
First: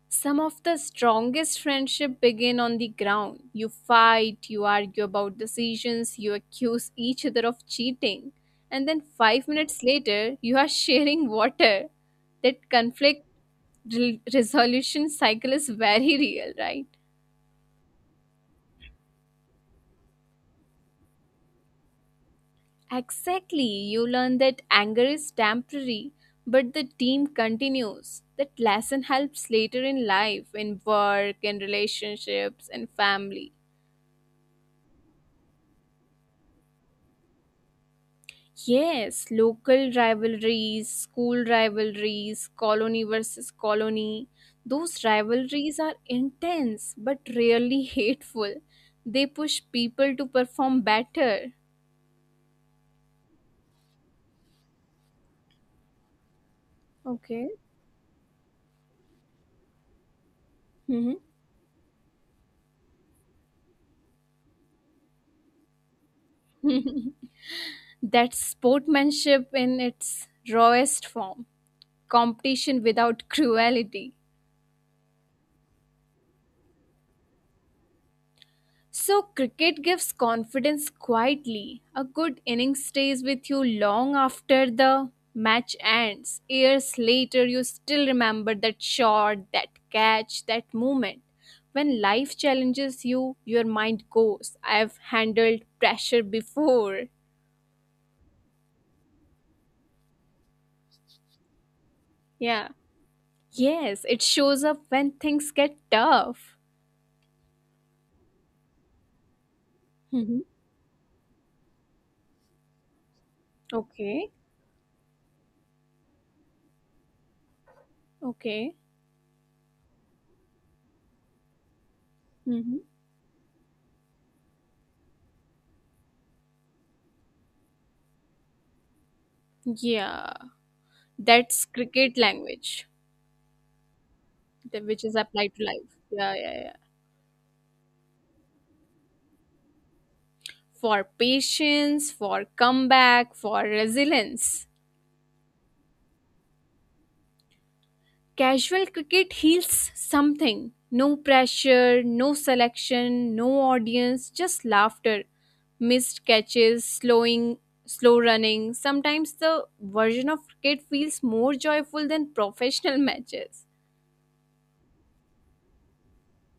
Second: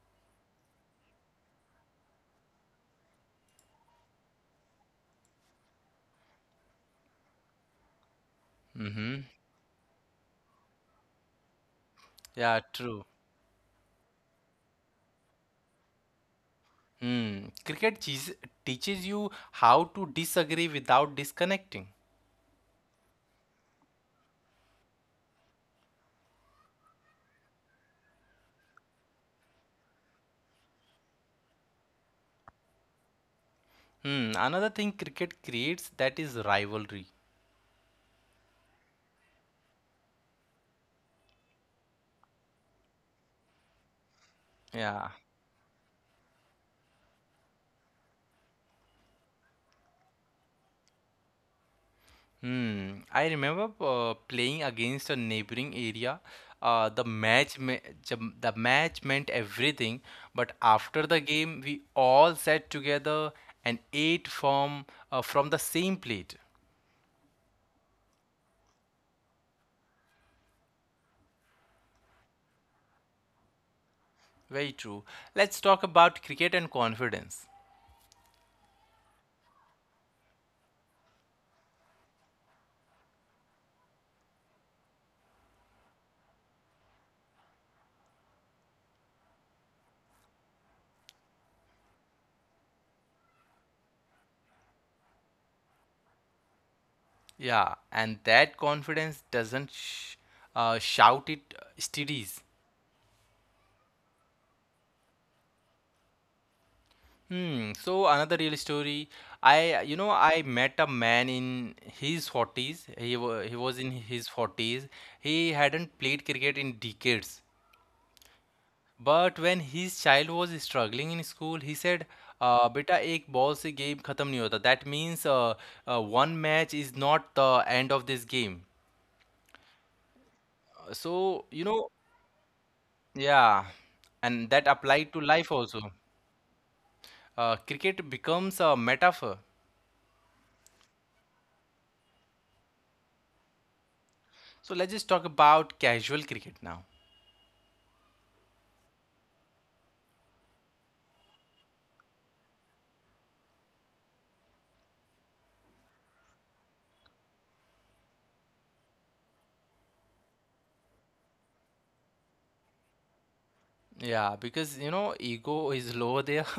Some of the strongest friendship begin on the ground. You fight, you argue about decisions, you accuse each other of cheating, and then
Mm-hmm.
5 minutes later, you are sharing water.
Yeah,
That
true.
conflict resolution cycle is very real, right?
Hmm. Cricket teaches you how to disagree without disconnecting.
Exactly, you learn that anger is temporary, but the team continues. That lesson helps later in life, in work, in relationships, and family.
Hmm. Another thing cricket creates, that is rivalry.
Yes, local rivalries, school rivalries, colony versus colony. Those
Yeah.
rivalries are intense but rarely hateful. They push people to perform better.
Hmm. I remember playing against a neighboring area.
Okay.
The match meant everything, but
Mhm.
after the game, we all sat together and ate from the same plate.
That's sportsmanship in its rawest form. Competition without cruelty.
Very true. Let's talk about cricket and confidence.
So, cricket gives confidence quietly. A good innings stays with you long after the match ends. Years later, you still remember that shot, that catch, that moment. When life challenges you, your mind goes, I've handled pressure before.
Yeah, and that confidence doesn't sh shout, it steadies.
Yeah. Yes, it shows up when things get tough.
Hmm. So another real story.
Hmm.
I met a man in his 40s. He was in his
Okay.
40s. He hadn't played cricket in decades.
Okay.
But when his child was struggling in school, he said,
Hmm.
"बेटा एक ball से game खत्म नहीं होता. That means one match is not the end of this game."
Yeah.
So you know,
That's cricket language,
yeah, and that
the-
applied
which
to
is
life
applied to
also.
life. Yeah, yeah, yeah.
Cricket becomes a metaphor.
For patience, for comeback, for resilience.
So let's just talk about casual cricket now.
Casual cricket heals something. No pressure, no selection, no audience, just laughter. Missed catches, slowing, slow running. Sometimes the version of cricket feels more joyful than professional matches.
Yeah, because you know, ego is low there.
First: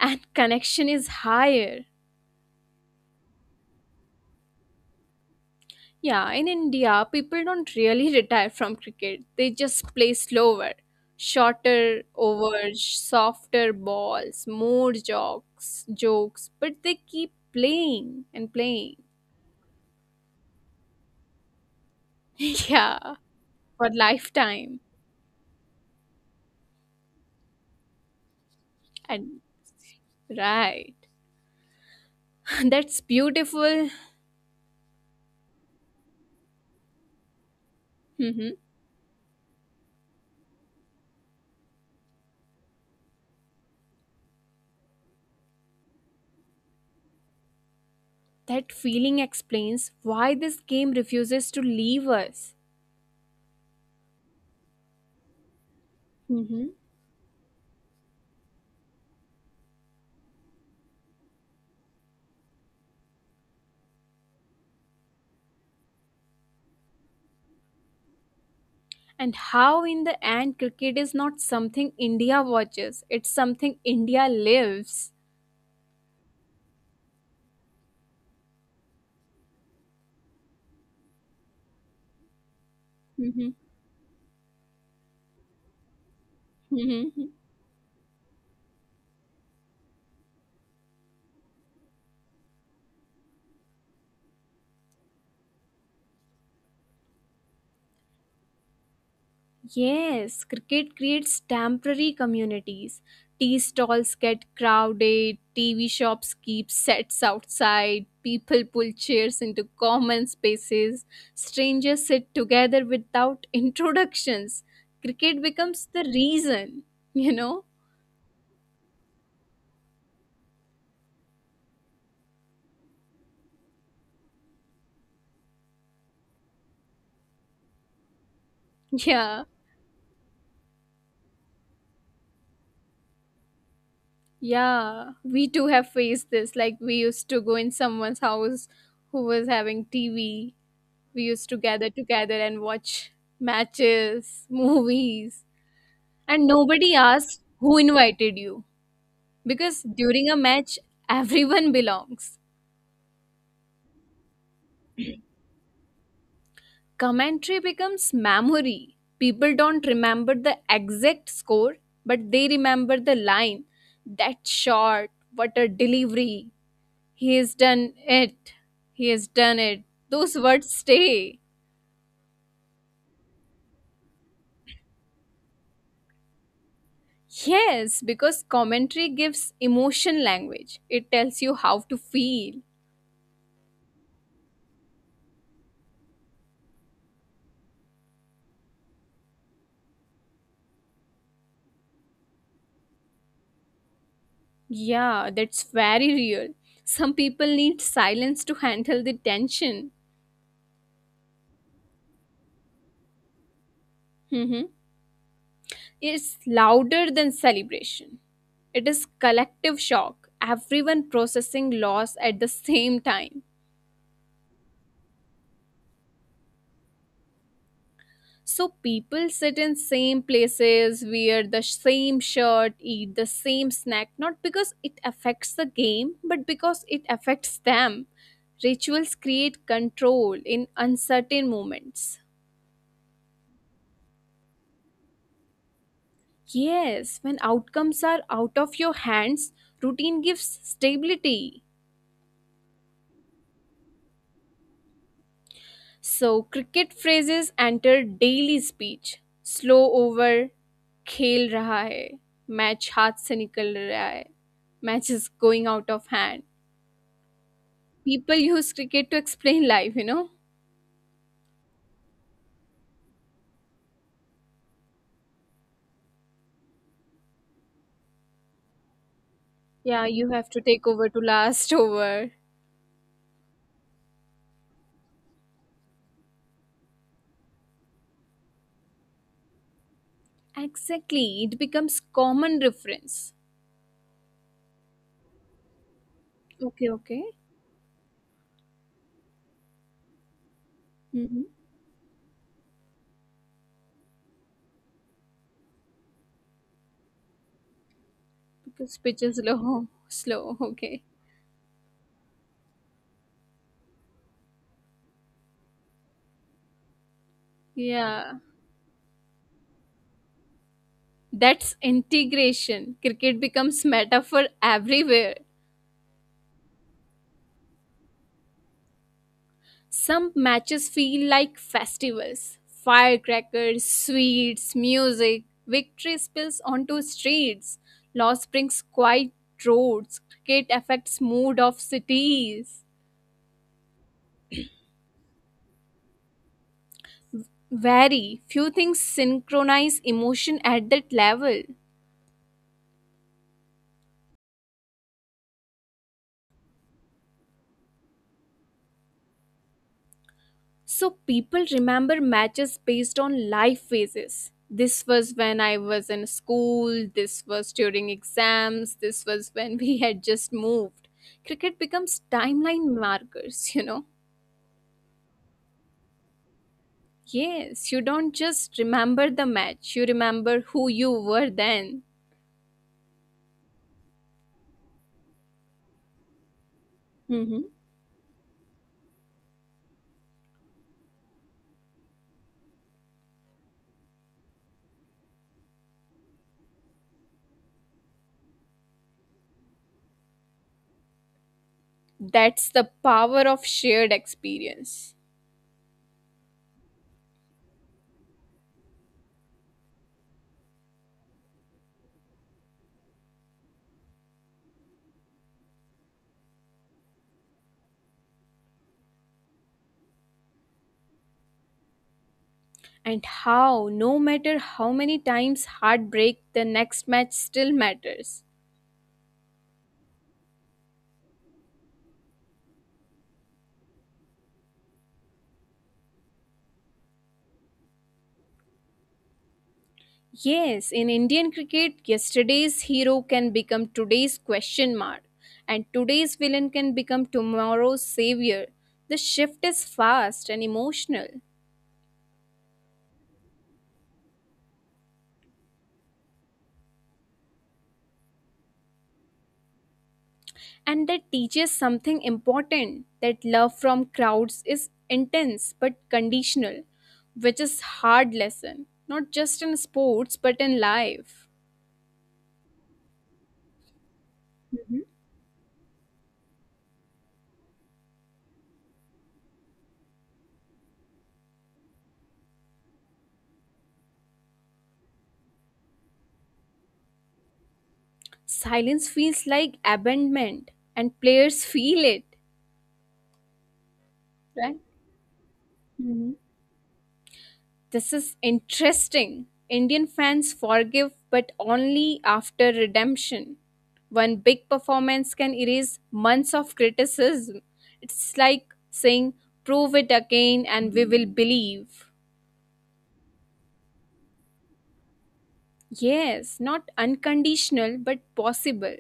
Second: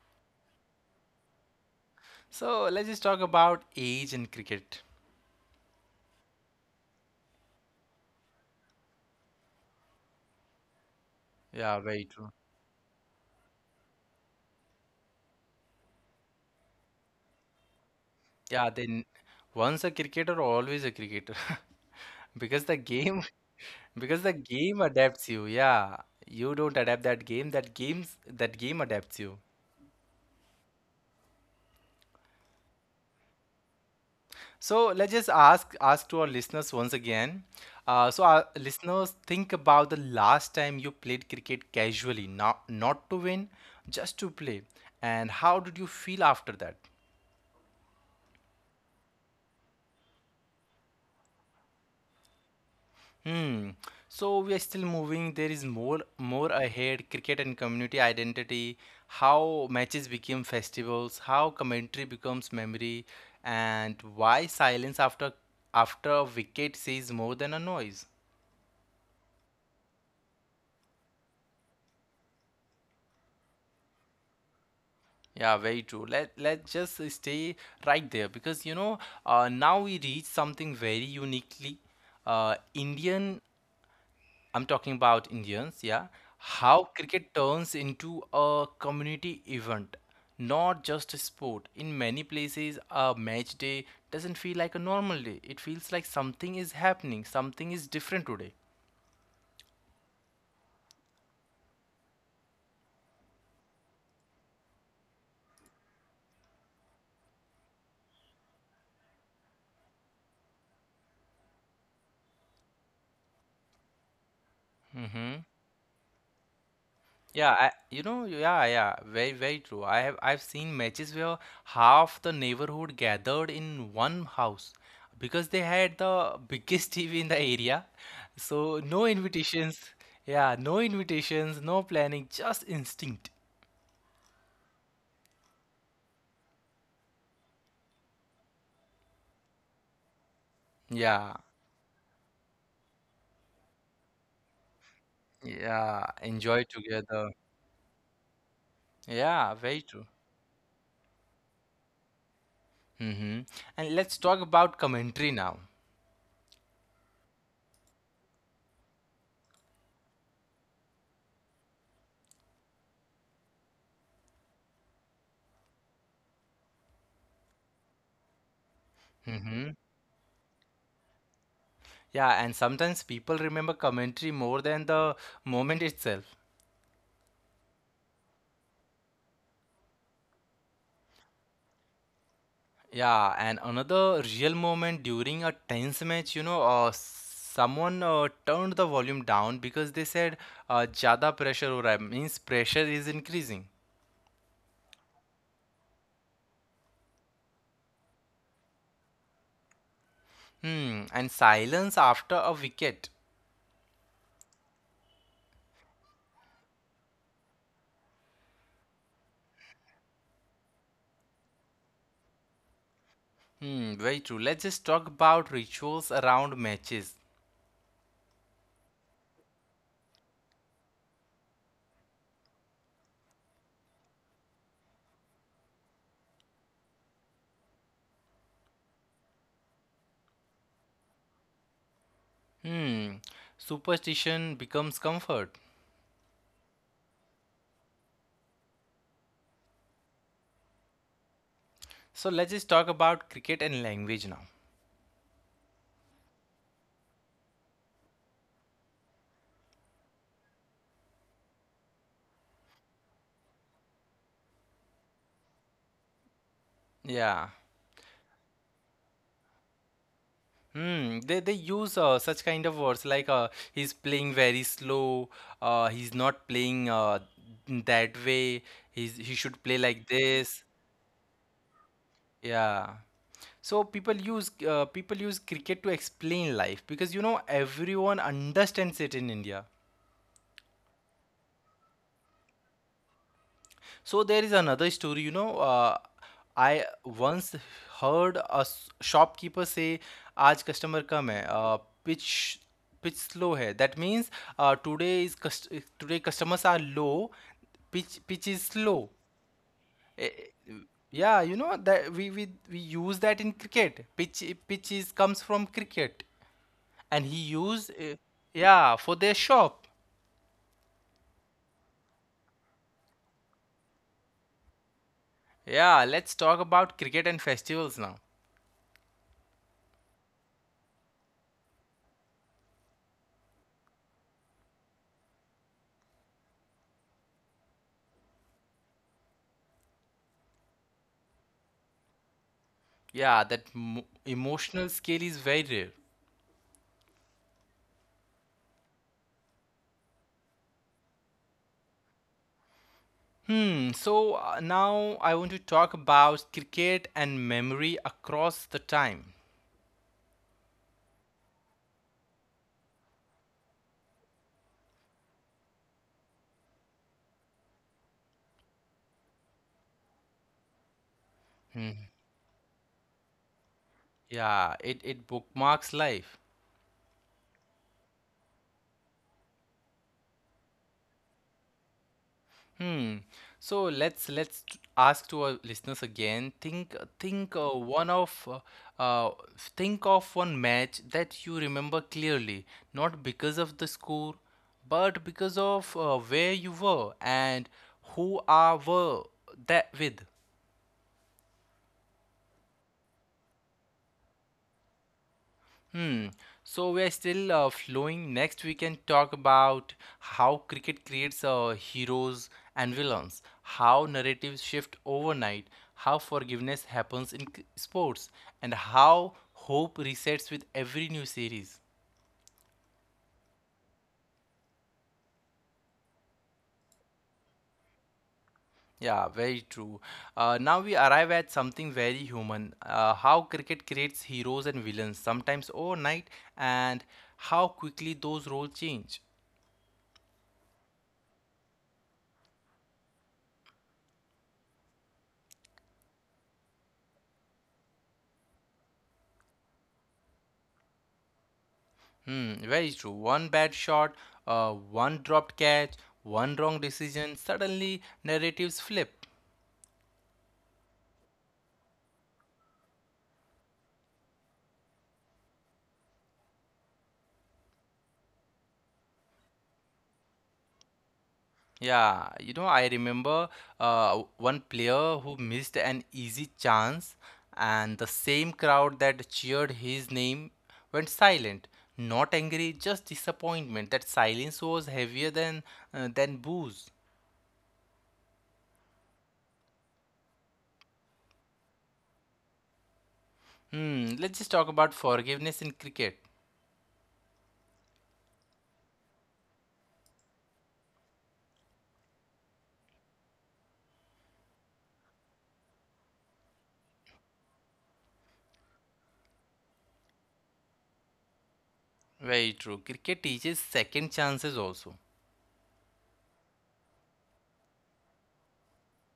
And connection is higher.
So let's just talk about age in cricket.
Yeah, in India, people don't really retire from cricket. They just play slower,
Yeah, very
shorter
true.
overs, softer balls, more jokes, but they keep playing
Yeah,
and
then
playing.
once a cricketer, always a cricketer. Because the game,
Yeah,
because
for
the game
lifetime.
adapts you. Yeah, you don't adapt that game, that game adapts you.
And right. That's beautiful.
So let's just ask to our listeners once again. So our
Hmm.
listeners, think about the last time you played cricket casually, not to win, just to play, and how did you feel after that?
That feeling explains why this game refuses to leave us.
Hmm. So we are still moving. There is more
Hmm.
ahead. Cricket and community identity, how matches became festivals, how commentary becomes memory, and why silence after a wicket says more than a noise.
And how, in the end, cricket is not something India watches, it's something India lives.
Yeah, very true. Let let's just stay right there, because you know, now we reach something very uniquely Indian.
Mhm.
I'm talking about Indians. Yeah, how
Mhm.
cricket turns into a community event, not just a sport. In many places, a match day doesn't feel like a normal day. It feels like something is happening, something is different today.
Yes, cricket creates temporary communities. Tea stalls get crowded, TV shops keep sets outside, people pull chairs into common spaces, strangers sit together without introductions. Cricket becomes the reason, you
Yeah,
know?
I, you know, yeah, yeah, very, very true. I've seen matches where half the neighborhood gathered in one house because they had the biggest TV in the area. So no
Yeah.
invitations, yeah, no invitations, no planning, just instinct.
Yeah, we too have faced this. Like we used to go in someone's house who was having TV. We
Yeah,
used to gather together and watch matches, movies,
yeah,
and
enjoy
nobody
together.
asked who invited you
Yeah, very
because
true.
during a match, everyone belongs.
Mm-hmm. And let's talk about commentary now.
Commentary becomes memory. People don't remember the exact score, but they remember the line. That shot, what a delivery, he has done it. He has done
Mm-hmm.
it. Those words stay.
Yeah, and sometimes people remember commentary more than the moment itself.
Yes, because commentary gives emotion language. It tells you how to feel.
Yeah, and another real moment during a tense match, you know, someone turned the volume down because they said jada pressure ho रहा है means pressure is increasing.
Yeah, that's very real. Some people need silence to handle the tension.
Hmm, and silence after a wicket.
Mhm. It's louder than celebration. It is collective shock, everyone processing loss at the same time.
Hmm, very true. Let's just talk about rituals around matches.
So people sit in same places, wear the same shirt, eat the same snack, not because it affects the game, but because it affects them. Rituals create control in uncertain moments.
Hmm, superstition becomes comfort.
Yes, when outcomes are out of your hands, routine gives stability.
So let's just talk about cricket and language now.
So cricket phrases enter daily speech. Slow over, खेल रहा है, match हाथ से निकल रहा है, match is going out of hand,
Yeah.
people use cricket to explain life, you know?
Hmm, they use such kind of words like he's playing very slow, he's not playing that way, he should play
Yeah,
like
you have to
this.
take over to last over.
Yeah. So people use cricket to explain life because you know everyone understands it in India.
Exactly. It becomes common reference.
So there is another story, you know. I
Okay, okay.
once heard a shopkeeper say, "आज customer कम
Mm-hmm.
है, pitch pitch slow है." That means uh, today is cust today customers are low, pitch is
Because
slow.
pitch is low, slow. Okay.
Yeah, you know that we use that in cricket. Pitch is comes from cricket, and he used
Yeah.
yeah for their shop.
That's integration. Cricket becomes metaphor everywhere.
Yeah, let's talk about cricket and festivals now.
Some matches feel like festivals, firecrackers, sweets, music. Victory spills onto streets. Loss brings quiet roads. Cricket affects mood of cities.
Yeah, that mo emotional scale is very rare.
Very few things synchronize emotion at that level.
Hmm. So now I want to talk about cricket and memory across the time.
So people remember matches based on life phases. This was when I was in school, this was during exams, this was when we had just moved. Cricket becomes timeline markers, you know.
Yeah, it bookmarks life.
Yes, you don't just remember the match, you remember who you were then.
Hmm. So ask to our listeners again. Think
Mhm.
one of uh, think of one match that you remember clearly, not because of the score, but because of where you were and who are were that with.
That's the power of shared experience.
So we are still flowing. Next, we can talk about how cricket creates heroes and villains, how narratives shift overnight, how forgiveness happens in sports, and how hope resets with every new series.
And how, no matter how many times heartbreak, the next match still matters.
Yeah, very true. Now we arrive at something very human how cricket creates heroes and villains, sometimes overnight, and how quickly those roles change.
Yes, in Indian cricket, yesterday's hero can become today's question mark, and today's villain can become tomorrow's savior. The shift is fast and emotional,
Hmm, very true. One bad shot, one dropped catch, one wrong decision, suddenly narratives flip.
and that teaches something important, that love from crowds is intense but conditional, which is hard lesson, not just in sports but in life.
Yeah, you know, I remember one
Mhm.
player who missed an easy chance, and the same crowd that cheered his name went silent. Not angry, just disappointment. That silence was heavier than booze.
Silence feels like abandonment, and players feel it,
Hmm, let's just talk about forgiveness in cricket.
right? This is interesting. Indian fans forgive, but only after redemption. One big performance can erase months of criticism. It's like saying, prove it again and we will believe.
Very true. Cricket teaches second chances also.
Yes, not unconditional, but possible.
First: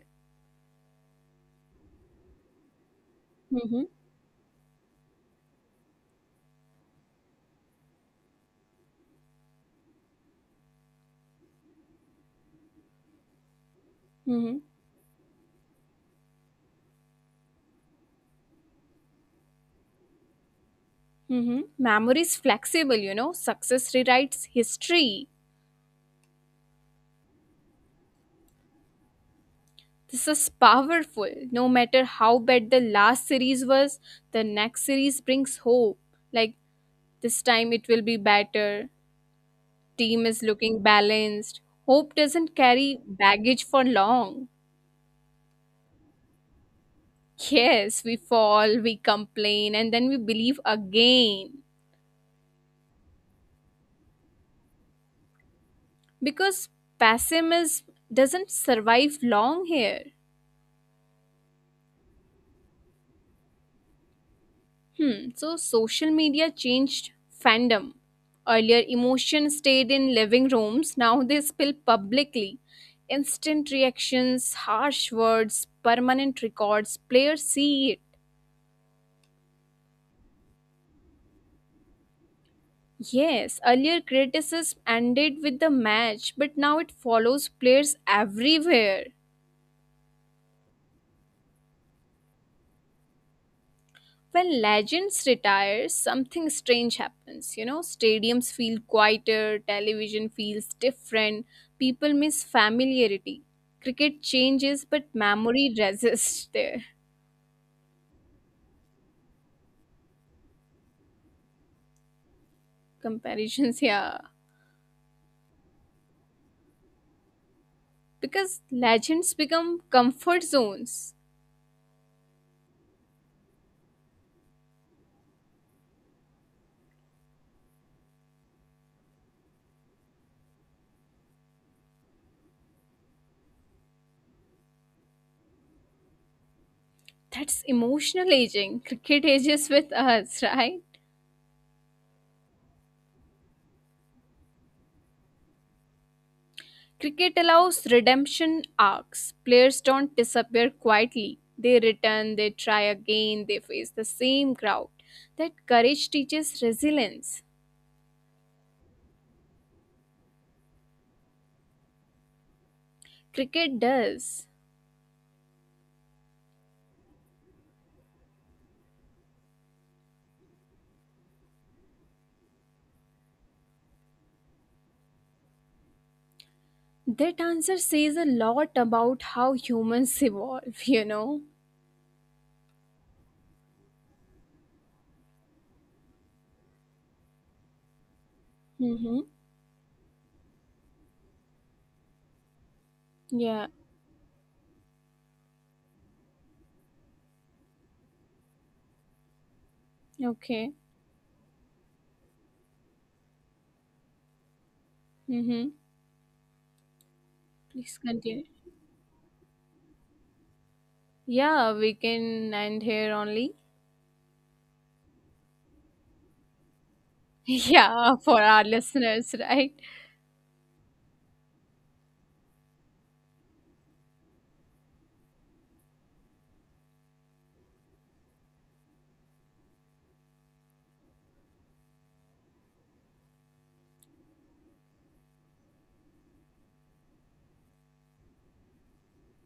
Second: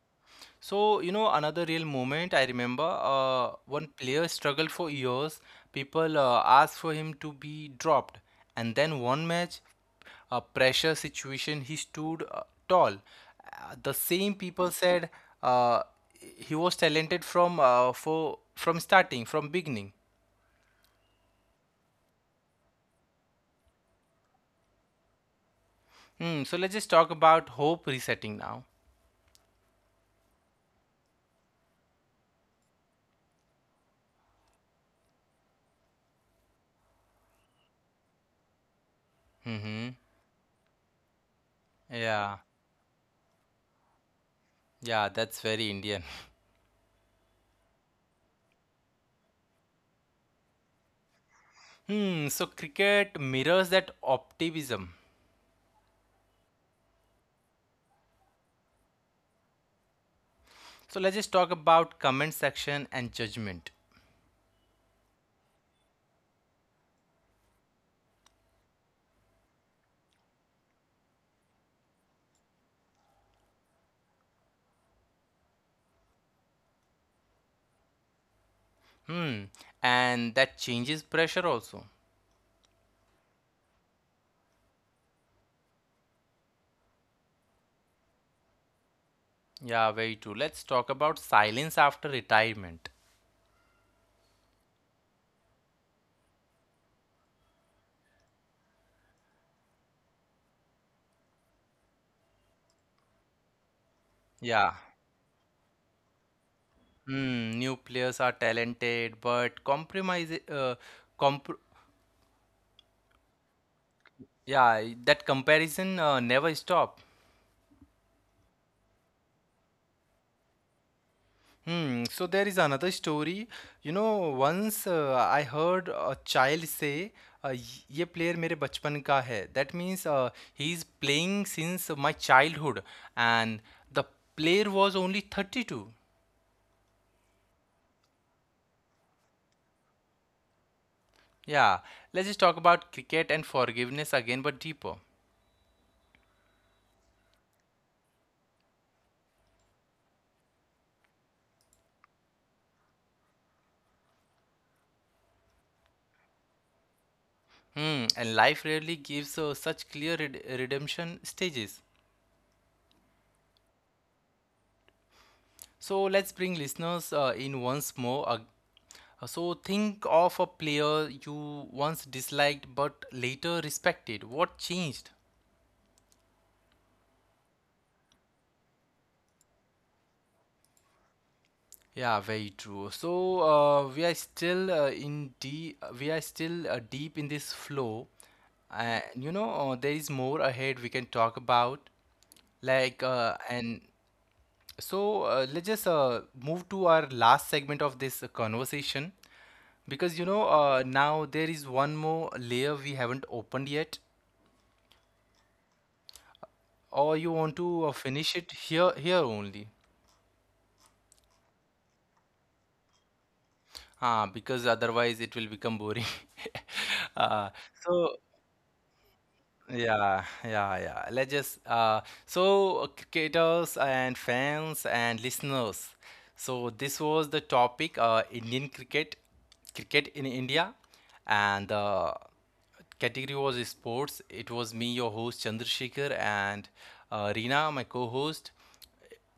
So, you know, another real moment I remember
Mm-hmm.
one player struggled for years. People asked for him to be dropped. And then one match, a pressure situation, he stood tall. The same
Mm-hmm.
people said uh, he was talented from starting, from beginning.
Mm-hmm. Memory is flexible, you know. Success rewrites history.
Hmm, so let's just talk about hope resetting now.
This is powerful. No matter how bad the last series was, the next series brings hope. Like, this time it will be better.
Mm-hmm.
Team is looking balanced. Hope
Yeah.
doesn't carry baggage for long.
Yeah, that's very Indian.
Yes, we fall, we complain, and then we believe again.
Hmm, so cricket mirrors that optimism.
Because pessimism doesn't survive long here.
So let's just talk about comment section and judgment.
Hmm, so social media changed fandom. Earlier, emotions stayed in living rooms, now they spill publicly. Instant reactions, harsh words, permanent records, players see it.
Hmm. And that changes pressure also.
Yes, earlier criticism ended with the match, but now it follows players everywhere.
Yeah, very true. Let's talk about silence after retirement.
When legends retire, something strange happens. You know, stadiums feel quieter, television feels different, people miss familiarity. Cricket
Yeah.
changes, but memory resists their
Hmm. New players are talented, but compromise. Comp.
comparisons. Yeah,
Yeah, that comparison never stop.
because legends become comfort zones.
Hmm. So there is another story. You know, once I heard a child say, uh, "ये player मेरे बचपन का है." That means he is playing since my childhood, and the player was only 32.
That's emotional aging. Cricket ages with us, right?
Yeah. Let's just talk about cricket and forgiveness again, but deeper.
Cricket allows redemption arcs. Players don't disappear quietly. They return, they try again, they face the same crowd. That courage teaches resilience.
Hmm. And life rarely gives such clear redemption stages.
Cricket does.
So let's bring listeners in once more. So think of a player you once disliked but later respected. What changed?
That answer says a lot about how humans evolve, you know?
Yeah, very true. So we are still in deep. We are still deep in this flow, and
Mm-hmm.
you know there is more ahead we can talk about. Like
Yeah.
and so let's just move to our last segment of this conversation. Because you know,
Okay.
now there is one more layer we haven't opened yet,
Mm-hmm.
or you want to
Please
finish
continue.
it here only.
Yeah, we can end here only.
Ah, because otherwise it will become boring. uh,
Yeah,
so
for our listeners, right?
Yeah, yeah, yeah. Let's just so Cricketers and fans and listeners. So this was the topic, Indian cricket, cricket in India, and the category was sports. It was me, your host Chandrasekhar, and Reena, my co-host.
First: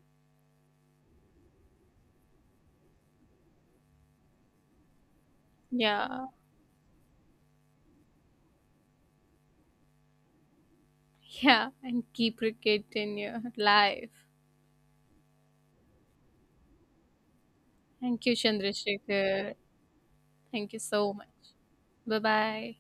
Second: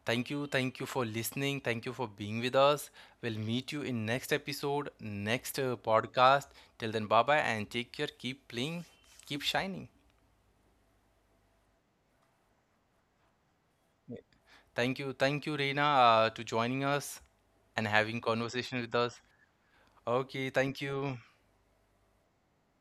Thank you for listening. Thank you for being with us. We'll meet you in next episode, next
Yeah.
podcast. Till then, bye bye, and take care. Keep playing, keep shining.
Yeah. And keep cricket in your life.
Thank you. Thank you, Reena, to joining us and having
Thank you,
conversation with us.
Chandrasekhar.
Okay,
Thank you
thank
so
you.
much. Bye bye.